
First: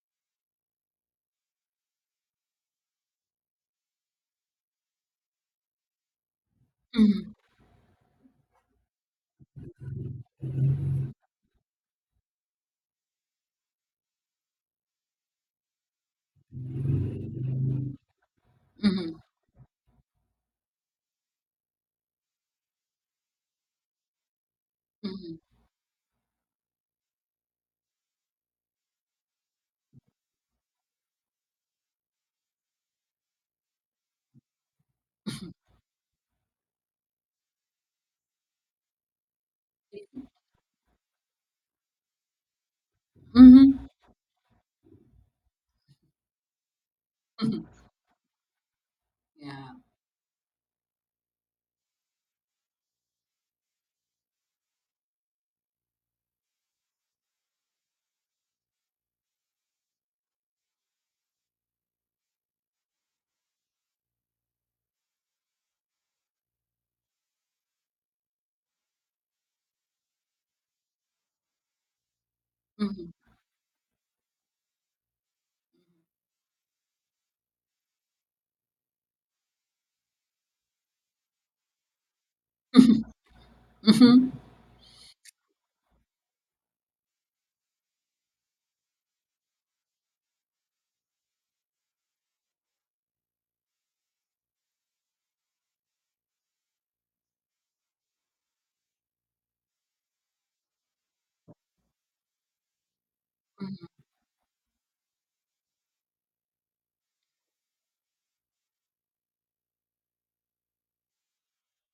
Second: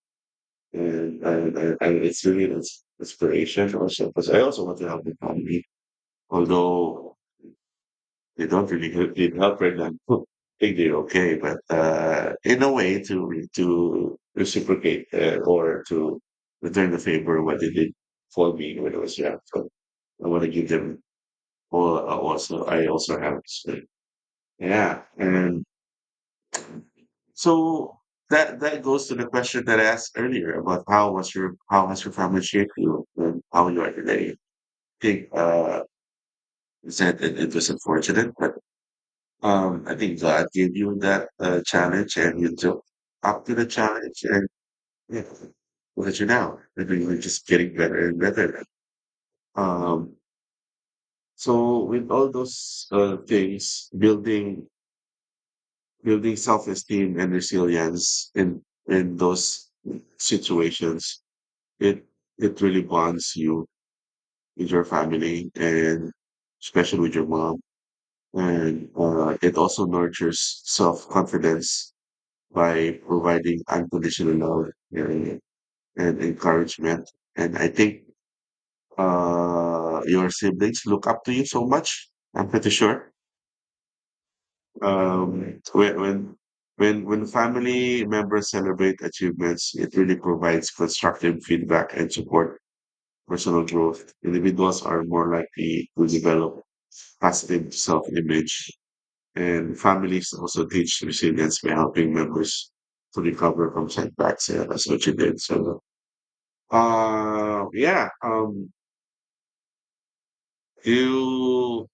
Speaker 1: and and it's really inspiration also because I also want to help the family, although
Speaker 2: Mhm.
Speaker 1: they don't really help, need help right now. I think they're okay, but in a way to to reciprocate or to return the favor what they did for me when I was
Speaker 2: Mhm.
Speaker 1: young. So I want to give them all. Also, I also have. So, yeah,
Speaker 2: Mhm.
Speaker 1: and so that goes to the question that I asked earlier about how has your family shaped you and how you are today. I think you said it, it was unfortunate, but I think God gave you that challenge and you took up to the
Speaker 2: Mhm.
Speaker 1: challenge and yeah, look at you now. I mean, you're just
Speaker 2: Mhm.
Speaker 1: getting better and better.
Speaker 2: Yeah.
Speaker 1: Um so with all those things, building self esteem and resilience in those situations. It it really bonds you with your family and especially with your mom. And it also nurtures self confidence by
Speaker 2: Mhm.
Speaker 1: providing unconditional love and, and encouragement. And I think your siblings look up to you so much. I'm pretty sure.
Speaker 2: Mhm.
Speaker 1: Um, when when when family members celebrate achievements, it really provides constructive feedback and support personal growth, individuals are more likely to develop positive self-image, and families also teach resilience by helping members to recover
Speaker 2: Mhm.
Speaker 1: from setbacks. Yeah, that's what you did. So, yeah. You.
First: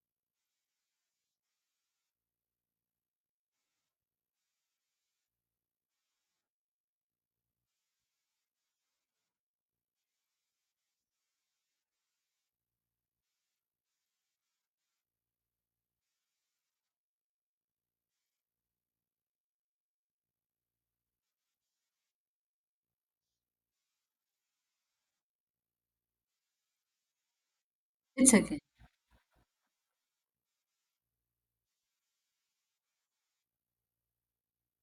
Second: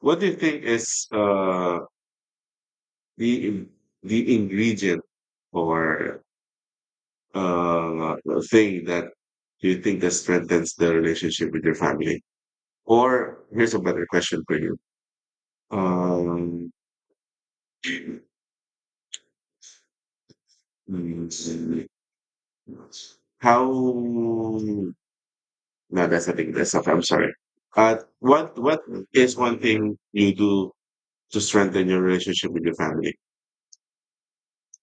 Speaker 1: What do you think is the in- the ingredient or uh thing that you think that strengthens the relationship with your family? Or here's a better question for you. Um, Mm, How? No, that's a thing. That's okay. I'm sorry. Uh,
Speaker 2: It's
Speaker 1: what
Speaker 2: okay.
Speaker 1: what is one thing you do to strengthen your relationship with your family?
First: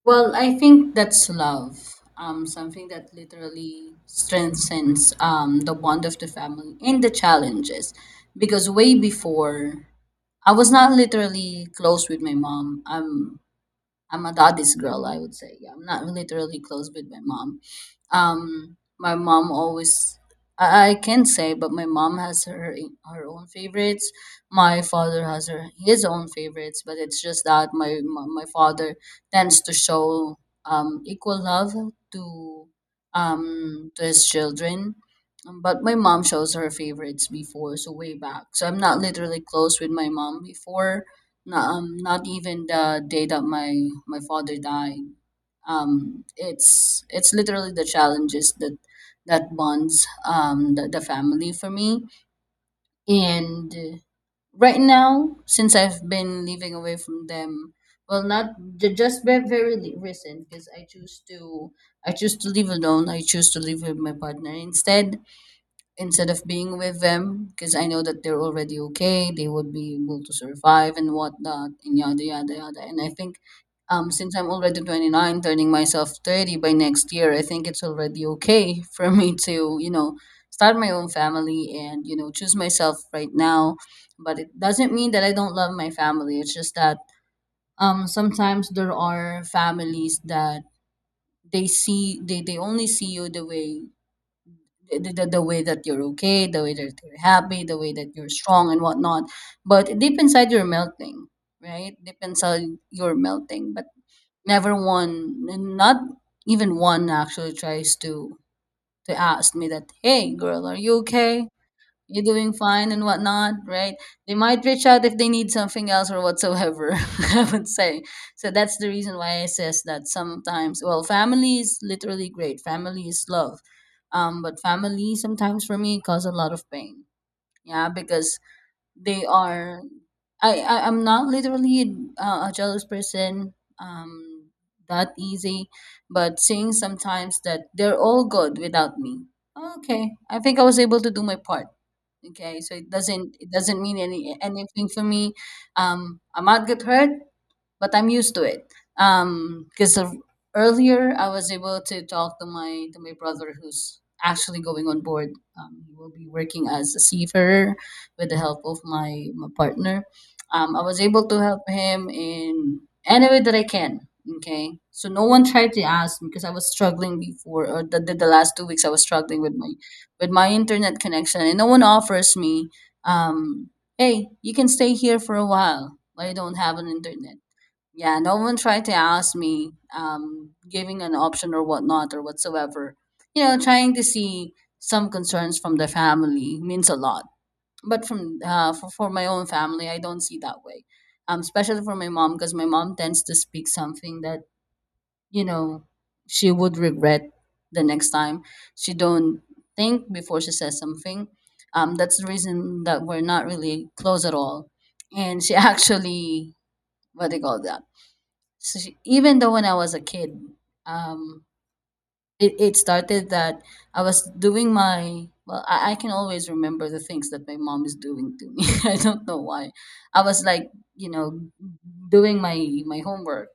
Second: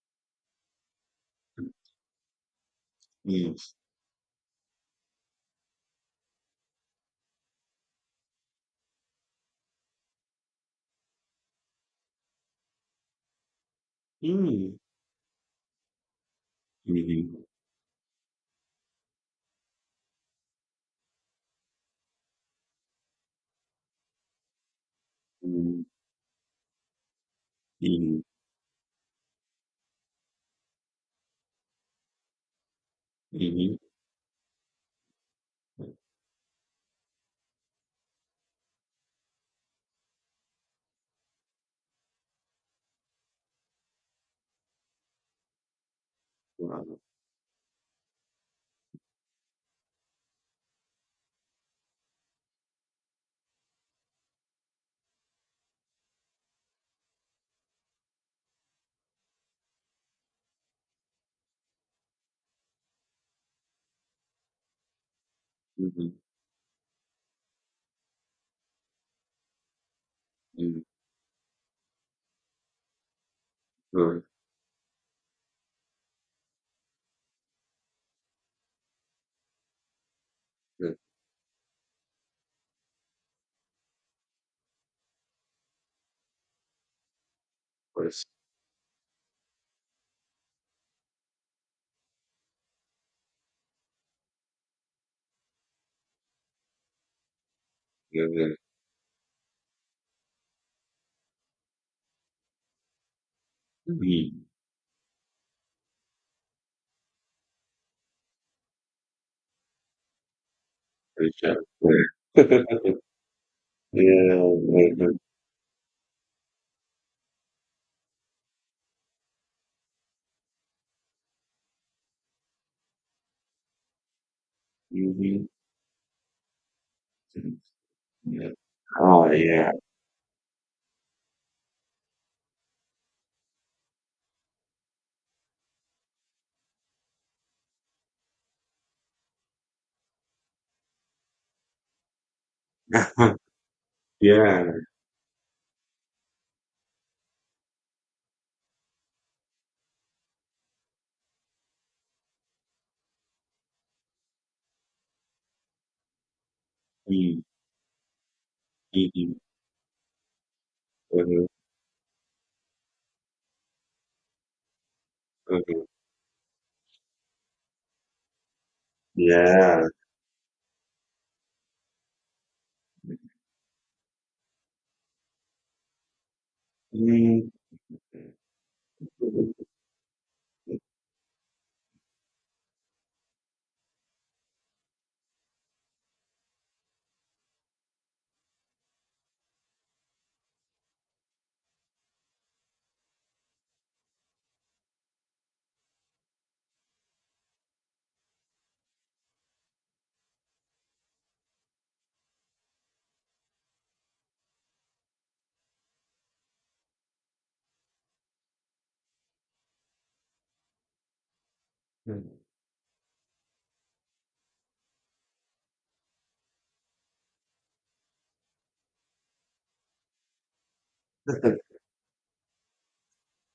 Speaker 2: Well, I think that's love. Something that
Speaker 1: Mm.
Speaker 2: literally strengthens, the bond of the family and the challenges. Because way before, I was not literally close with my mom. I'm a daddy's
Speaker 1: Mm.
Speaker 2: girl, I would say. Yeah, I'm not really literally close with my
Speaker 1: Mhm.
Speaker 2: mom. My mom always, I can say, but my mom has her own favorites. My father has her
Speaker 1: Mm.
Speaker 2: his own favorites, but it's just that
Speaker 1: Mhm.
Speaker 2: my father tends to show, equal love to,
Speaker 1: Mhm.
Speaker 2: to his children. But my mom shows her favorites before, so way back. So I'm not literally close with my mom before, not, not even the day that my father died.
Speaker 1: Wow.
Speaker 2: It's literally the challenges that that bonds, the, family for me. And right now, since I've been living away from them, well, not just very, very recent, because I choose to live alone. I choose to live with my partner
Speaker 1: Mhm.
Speaker 2: instead of being with them because I know that they're already okay. They would be able to
Speaker 1: Mhm.
Speaker 2: survive and whatnot and yada yada yada. And I think,
Speaker 1: Good.
Speaker 2: since I'm already 29, turning myself 30 by next year, I think it's already okay for me to, you know, start my
Speaker 1: Good. Of
Speaker 2: own family, and, you know, choose myself right now. But it doesn't mean that I don't love my family. It's just that,
Speaker 1: course.
Speaker 2: sometimes there are families that they only see you the way, the way that you're okay, the way that you're happy, the way that
Speaker 1: Yeah.
Speaker 2: you're
Speaker 1: Yeah.
Speaker 2: strong and whatnot. But deep inside, you're melting, right? Deep inside, you're melting. But
Speaker 1: Mhm.
Speaker 2: never one, not even one, actually tries to ask me that, "Hey, girl, are you
Speaker 1: Good
Speaker 2: okay?
Speaker 1: job.
Speaker 2: You're doing
Speaker 1: Yeah.
Speaker 2: fine and whatnot, right?" They
Speaker 1: Yeah.
Speaker 2: might reach out if
Speaker 1: Mhm.
Speaker 2: they need something else or whatsoever, I would say. So that's the reason why I says that sometimes, well, family is literally great. Family is love. But family sometimes for me cause a lot of pain.
Speaker 1: Mhm.
Speaker 2: Yeah, because
Speaker 1: Yeah.
Speaker 2: they
Speaker 1: Oh yeah.
Speaker 2: are, I'm not literally a jealous person. Um, that easy, but seeing sometimes that they're all good without me. Okay, I think I was able to do my part. Okay, so it doesn't mean
Speaker 1: Yeah.
Speaker 2: anything for me. I might get hurt, but I'm used to it. Because earlier I was able to talk to my brother who's actually going on board. He will be working as a
Speaker 1: Mm.
Speaker 2: seafarer with the help of
Speaker 1: Mhm.
Speaker 2: my partner. I was able to
Speaker 1: Mhm,
Speaker 2: help him in any way that I can. Okay, so no one tried to
Speaker 1: mhm.
Speaker 2: ask me, because I was struggling before, or the last 2 weeks I was struggling with my,
Speaker 1: Yeah.
Speaker 2: internet connection, and no one offers me, um, hey, you can stay here for a while, I don't have an internet.
Speaker 1: Mm.
Speaker 2: Yeah, no one tried to ask
Speaker 1: Mhm,
Speaker 2: me, giving an option or whatnot or whatsoever. You know, trying to see some concerns from the family means a lot. But from for, my own family, I don't see that way. Especially for my mom, because my mom tends to speak something that, you know, she would regret the next time. She don't think before she says something. That's the reason that we're not really close at all. And she actually, what do you call that? Even though when I was a kid, um, it started that I was doing my, well, I can always remember the things that my mom is doing to me. I don't know why. I was like, you know, doing my homework.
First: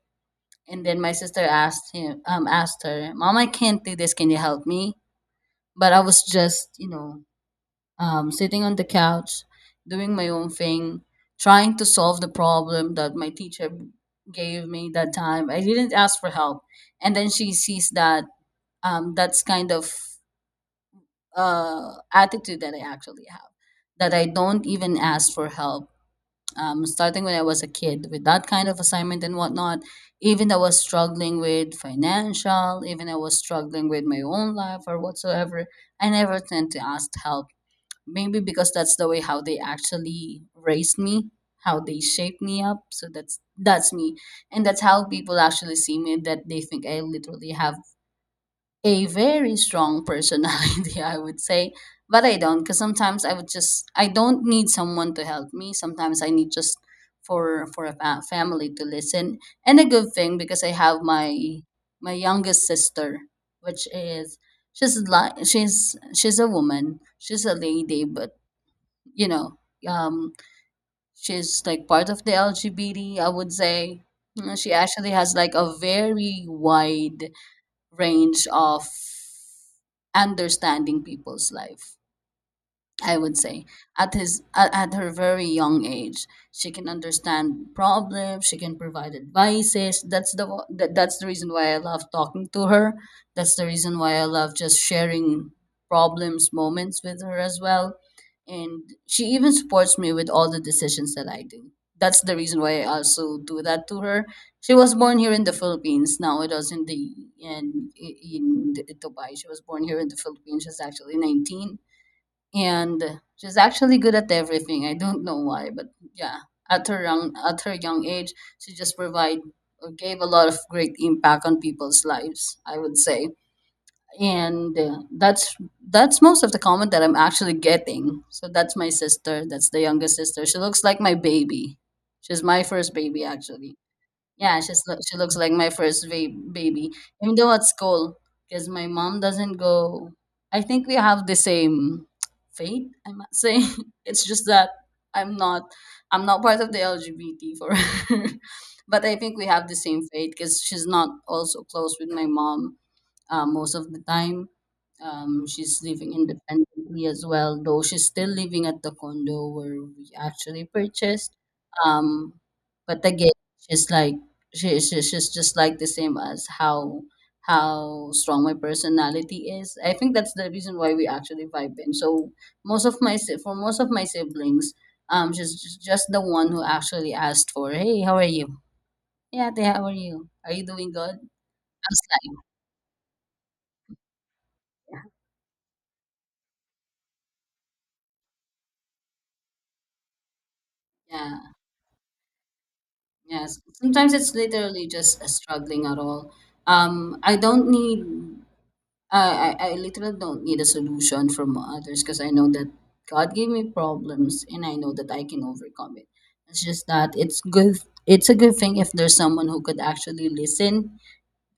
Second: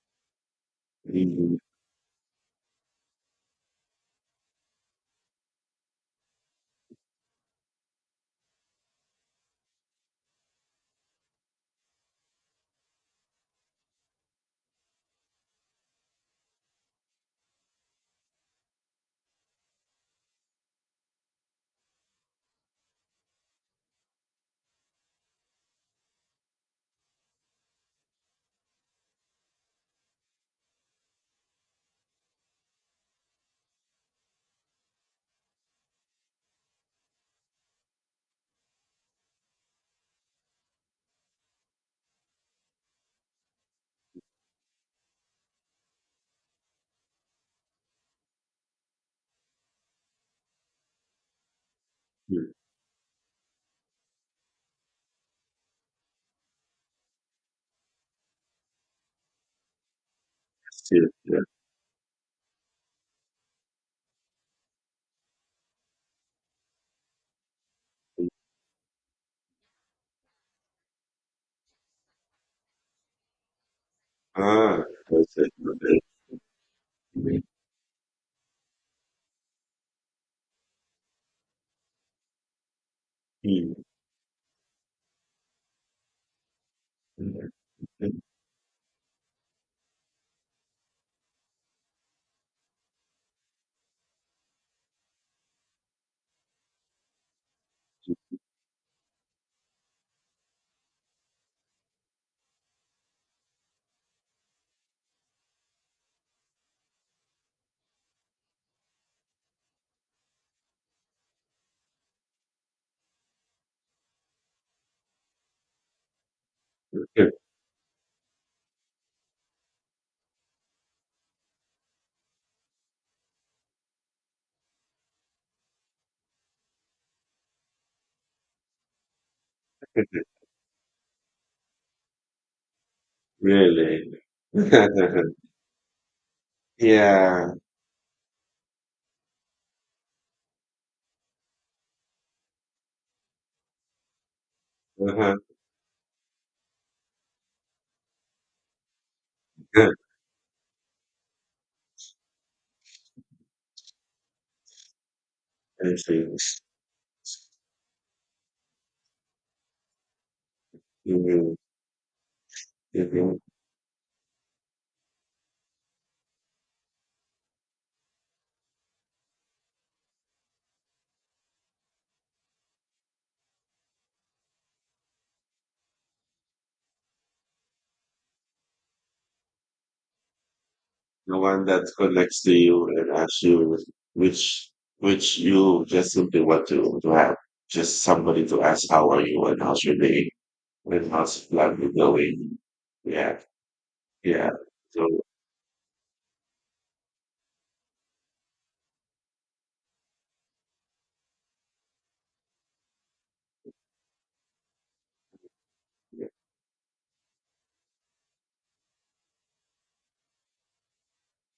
Speaker 2: And then my sister
Speaker 1: mhm.
Speaker 2: asked him, asked her, Mom, I can't do this. Can you help me? But I was just, you know, sitting on the couch, doing my own thing, trying to solve the problem that my teacher gave me that time. I didn't ask for help, and then she sees that, that's kind of, attitude that I actually have, that I don't even ask for help. Starting when I was a kid with that kind of assignment and whatnot, even I was struggling with financial, even I was struggling with my own life or whatsoever, I never tend to ask help, maybe because that's the way how they actually raised me, how they shaped me up, so that's me, and that's how people actually see me, that they think I literally have a very strong personality I would say. But I
Speaker 1: Yes,
Speaker 2: don't, because sometimes I would just, I don't need someone to help me, sometimes I need just for a family to listen. And a good thing because I have
Speaker 1: yes, yes.
Speaker 2: my youngest sister, which is, she's a woman, she's a lady, but, you know, um, she's like part of the LGBT, I would say. Mm, she
Speaker 1: Ah,
Speaker 2: actually has
Speaker 1: that's it,
Speaker 2: like a
Speaker 1: okay.
Speaker 2: very wide
Speaker 1: Mhm,
Speaker 2: range of understanding people's life. I would say
Speaker 1: mhm,
Speaker 2: at her very young age, she can
Speaker 1: mhm,
Speaker 2: understand problems. She can provide advices. That's the reason why I love talking to her. That's the reason why I love just sharing problems, moments with her as well.
Speaker 1: mhm.
Speaker 2: And she even supports me with all the decisions that I do. That's the reason why I also do that to her. She was born here in the Philippines. Now it was in the in Dubai. She was born here in the Philippines. She's actually 19, and she's actually good at everything. I don't know why, but yeah, at her young age, she just provide or gave a lot of great impact on people's lives, I would say, and that's most of the comment that I'm actually getting. So that's my sister. That's the youngest sister. She looks like my baby. She's my first baby, actually.
Speaker 1: Really?
Speaker 2: Yeah, she looks like my first baby, even though
Speaker 1: Yeah.
Speaker 2: at school, because my mom doesn't go. I think we have the same fate, I must say, it's just that I'm
Speaker 1: Uh-huh.
Speaker 2: not I'm not part of the LGBT for her, but I think we have the same fate because she's not also close with my mom most of the time. She's
Speaker 1: I
Speaker 2: living
Speaker 1: see.
Speaker 2: independently as well, though she's still living at the condo where we actually purchased.
Speaker 1: Mhm,
Speaker 2: Um, but again,
Speaker 1: mhm.
Speaker 2: she's like she's just like the same as how strong my personality is. I think that's the reason why we actually vibe in. So most of my si- for most of my siblings, she's just the one who actually asked for, "Hey, how are you? Yeah, they, how are you? Are you doing good?"
Speaker 1: The
Speaker 2: I
Speaker 1: one that
Speaker 2: was
Speaker 1: connects to you and asks you which
Speaker 2: like,
Speaker 1: which you just simply want to have. Just somebody to ask how are you and how's your day and
Speaker 2: "Yeah."
Speaker 1: how's life going. Yeah,
Speaker 2: Yes, sometimes it's
Speaker 1: yeah.
Speaker 2: literally
Speaker 1: So
Speaker 2: just a struggling at all. I don't need. I literally don't need a solution from others because I know that God gave me problems and I know that I can overcome it.
Speaker 1: yeah,
Speaker 2: It's just that it's good, it's a good thing if there's someone who could actually listen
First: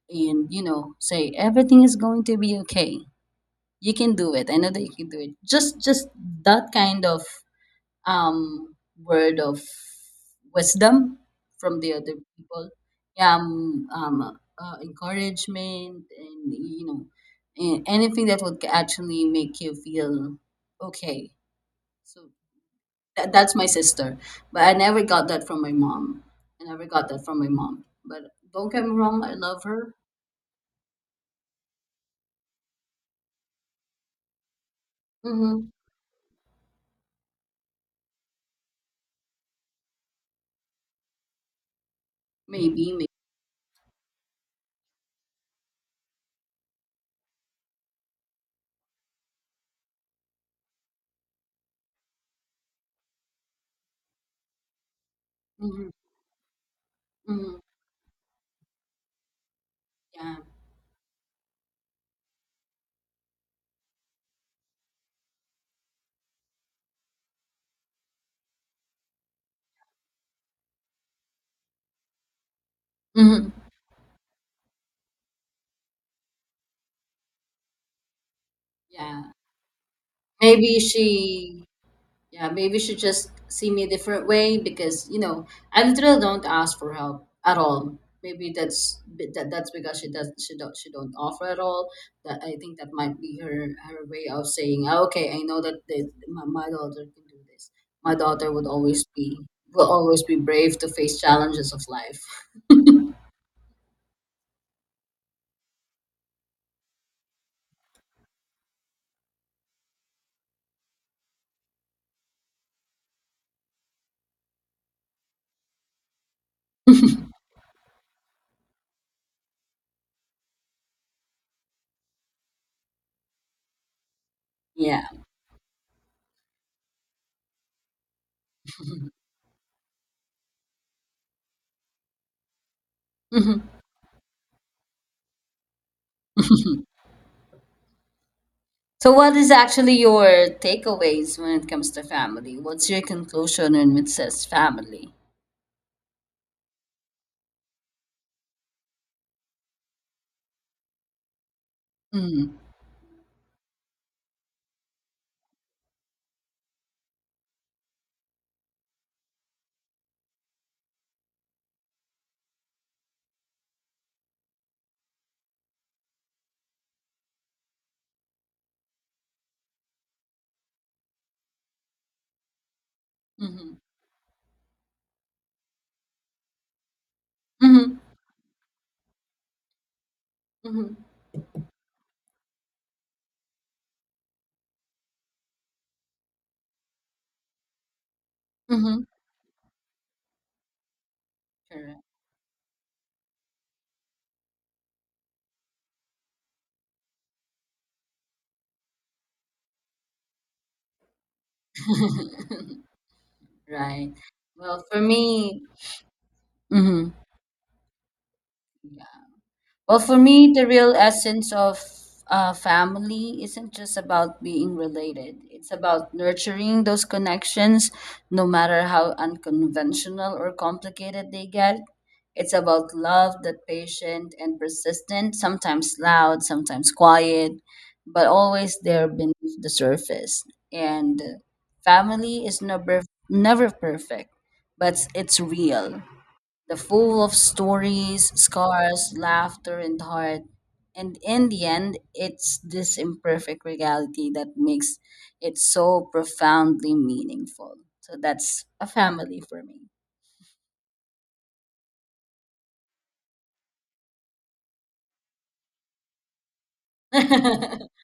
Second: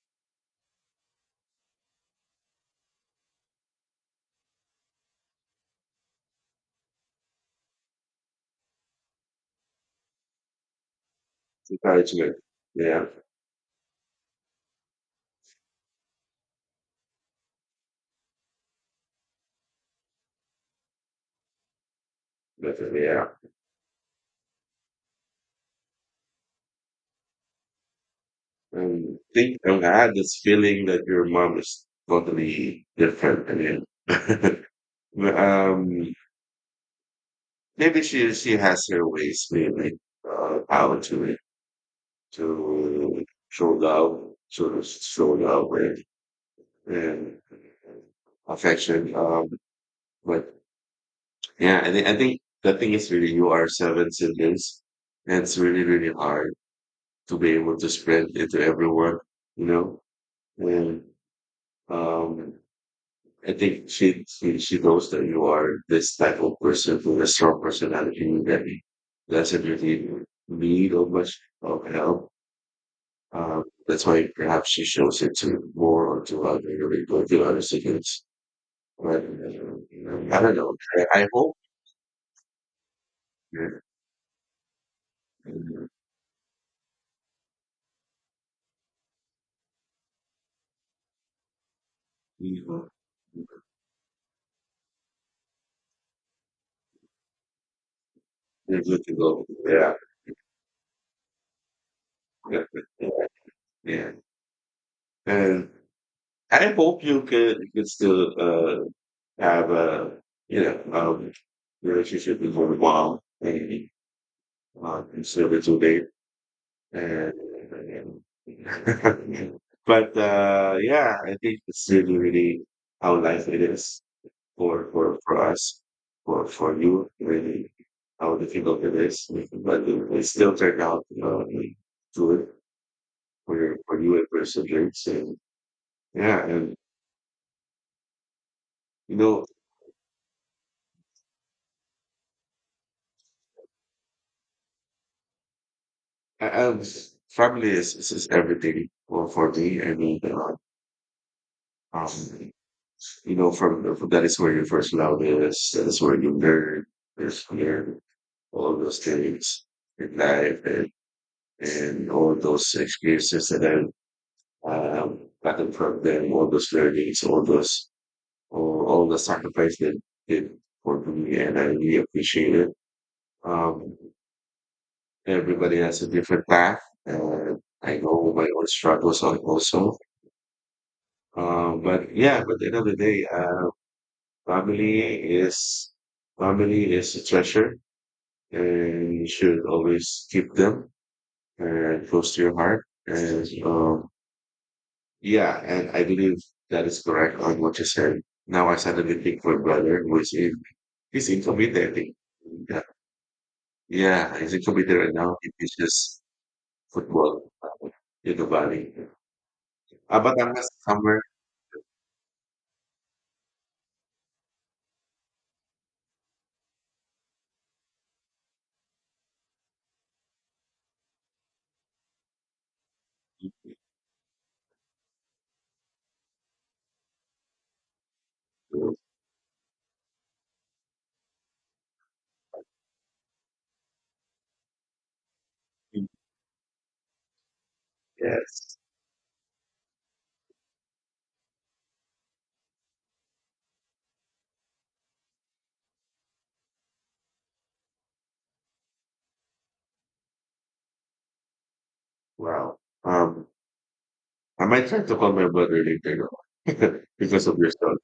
Speaker 2: and, you know, say everything is going to be okay. You can do it. I know that you can do it. Just that kind of um, word of wisdom from the other
Speaker 1: encouragement.
Speaker 2: people.
Speaker 1: Yeah,
Speaker 2: Yeah, encouragement and you know anything that would actually make you feel okay. So
Speaker 1: definitely. Yeah.
Speaker 2: that, that's my sister, but I never got that from my mom. I never got that from my mom. But don't get me
Speaker 1: And
Speaker 2: wrong,
Speaker 1: I
Speaker 2: I
Speaker 1: think
Speaker 2: love
Speaker 1: I've
Speaker 2: her.
Speaker 1: had this feeling that your mom is totally different than you. But,
Speaker 2: Mm-hmm.
Speaker 1: um maybe she has her ways, maybe how
Speaker 2: Maybe, maybe.
Speaker 1: to show love and affection. But yeah, I think the thing is really you are seven siblings, and it's really
Speaker 2: Mm-hmm.
Speaker 1: really hard to be
Speaker 2: Mm-hmm.
Speaker 1: able to spread it to everyone, you know.
Speaker 2: Yeah.
Speaker 1: And um, I think she knows that you are this type of person with a strong personality that doesn't really need of much of help.
Speaker 2: Mm-hmm.
Speaker 1: That's why perhaps she shows it to more or to other people, to other students. But,
Speaker 2: Yeah.
Speaker 1: you know, I don't know.
Speaker 2: Maybe
Speaker 1: I hope
Speaker 2: she Yeah, maybe she just see
Speaker 1: that,
Speaker 2: me a different way because you know I
Speaker 1: uh,
Speaker 2: literally don't ask for help at all. Maybe that's that, that's because she don't offer at all. That, I
Speaker 1: you
Speaker 2: think that
Speaker 1: know,
Speaker 2: might be her her way of saying, "Ah, okay, I know that this, my daughter can do this. My daughter would
Speaker 1: you're good
Speaker 2: always
Speaker 1: to
Speaker 2: be
Speaker 1: go.
Speaker 2: will
Speaker 1: Yeah.
Speaker 2: always be brave to face challenges of life."
Speaker 1: Yeah. Yeah. yeah. And I hope you could still have you know, relationship with your mom, maybe, instead of today. And but yeah, I think it's really, really how life it is
Speaker 2: Yeah.
Speaker 1: for us, for you, really how difficult it is. But it still turned out good for
Speaker 2: Mhm.
Speaker 1: your for you and perseverance. And yeah, and
Speaker 2: So,
Speaker 1: you
Speaker 2: what
Speaker 1: know,
Speaker 2: is actually your takeaways when it comes to family? What's your conclusion when it says family?
Speaker 1: I family is everything for me. I mean, um,
Speaker 2: Mm-hmm.
Speaker 1: you know, from that is where your first love is. That is where you learn. There's fear, all those things in life and all those experiences that I gotten from them, all those learnings, all the sacrifice that did for me, and I really appreciate it.
Speaker 2: Mm-hmm.
Speaker 1: Um, everybody has a different path, and
Speaker 2: Mm-hmm.
Speaker 1: I know my own struggles also.
Speaker 2: Mhm.
Speaker 1: But yeah, but at the end of the day, family is family is a treasure,
Speaker 2: Mhm.
Speaker 1: and you should always keep them
Speaker 2: Correct.
Speaker 1: and close to your heart. And yeah, and I believe that is correct on what you said. Now I suddenly think my brother who is in he's in committee, I think. Yeah,
Speaker 2: Right.
Speaker 1: yeah, he's in
Speaker 2: Well,
Speaker 1: committee
Speaker 2: for
Speaker 1: right now. He
Speaker 2: me,
Speaker 1: teaches
Speaker 2: mhm.
Speaker 1: football in the valley.
Speaker 2: Well, for me, the
Speaker 1: Abatangas
Speaker 2: real
Speaker 1: somewhere.
Speaker 2: essence of family isn't just about being related. It's about nurturing those connections, no matter how unconventional or complicated they get. It's about love that patient and persistent, sometimes loud, sometimes quiet, but always there beneath the surface. And family is never perfect, but it's real, the full of stories,
Speaker 1: Yes.
Speaker 2: scars, laughter, and heart. And in the end, it's this imperfect reality that makes it so profoundly meaningful. So that's a family for me.
Speaker 1: Wow. Um, I might try to call my brother later though, because of your story.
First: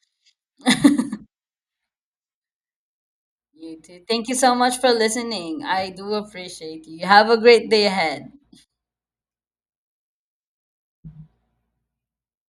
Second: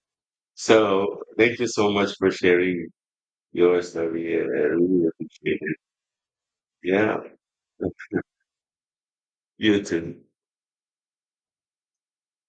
Speaker 1: So thank you so much for sharing
Speaker 2: You
Speaker 1: your
Speaker 2: too.
Speaker 1: story.
Speaker 2: Thank you
Speaker 1: I
Speaker 2: so much for
Speaker 1: really appreciate
Speaker 2: listening.
Speaker 1: it.
Speaker 2: I do appreciate you.
Speaker 1: Yeah.
Speaker 2: Have a great day ahead.
Speaker 1: 越真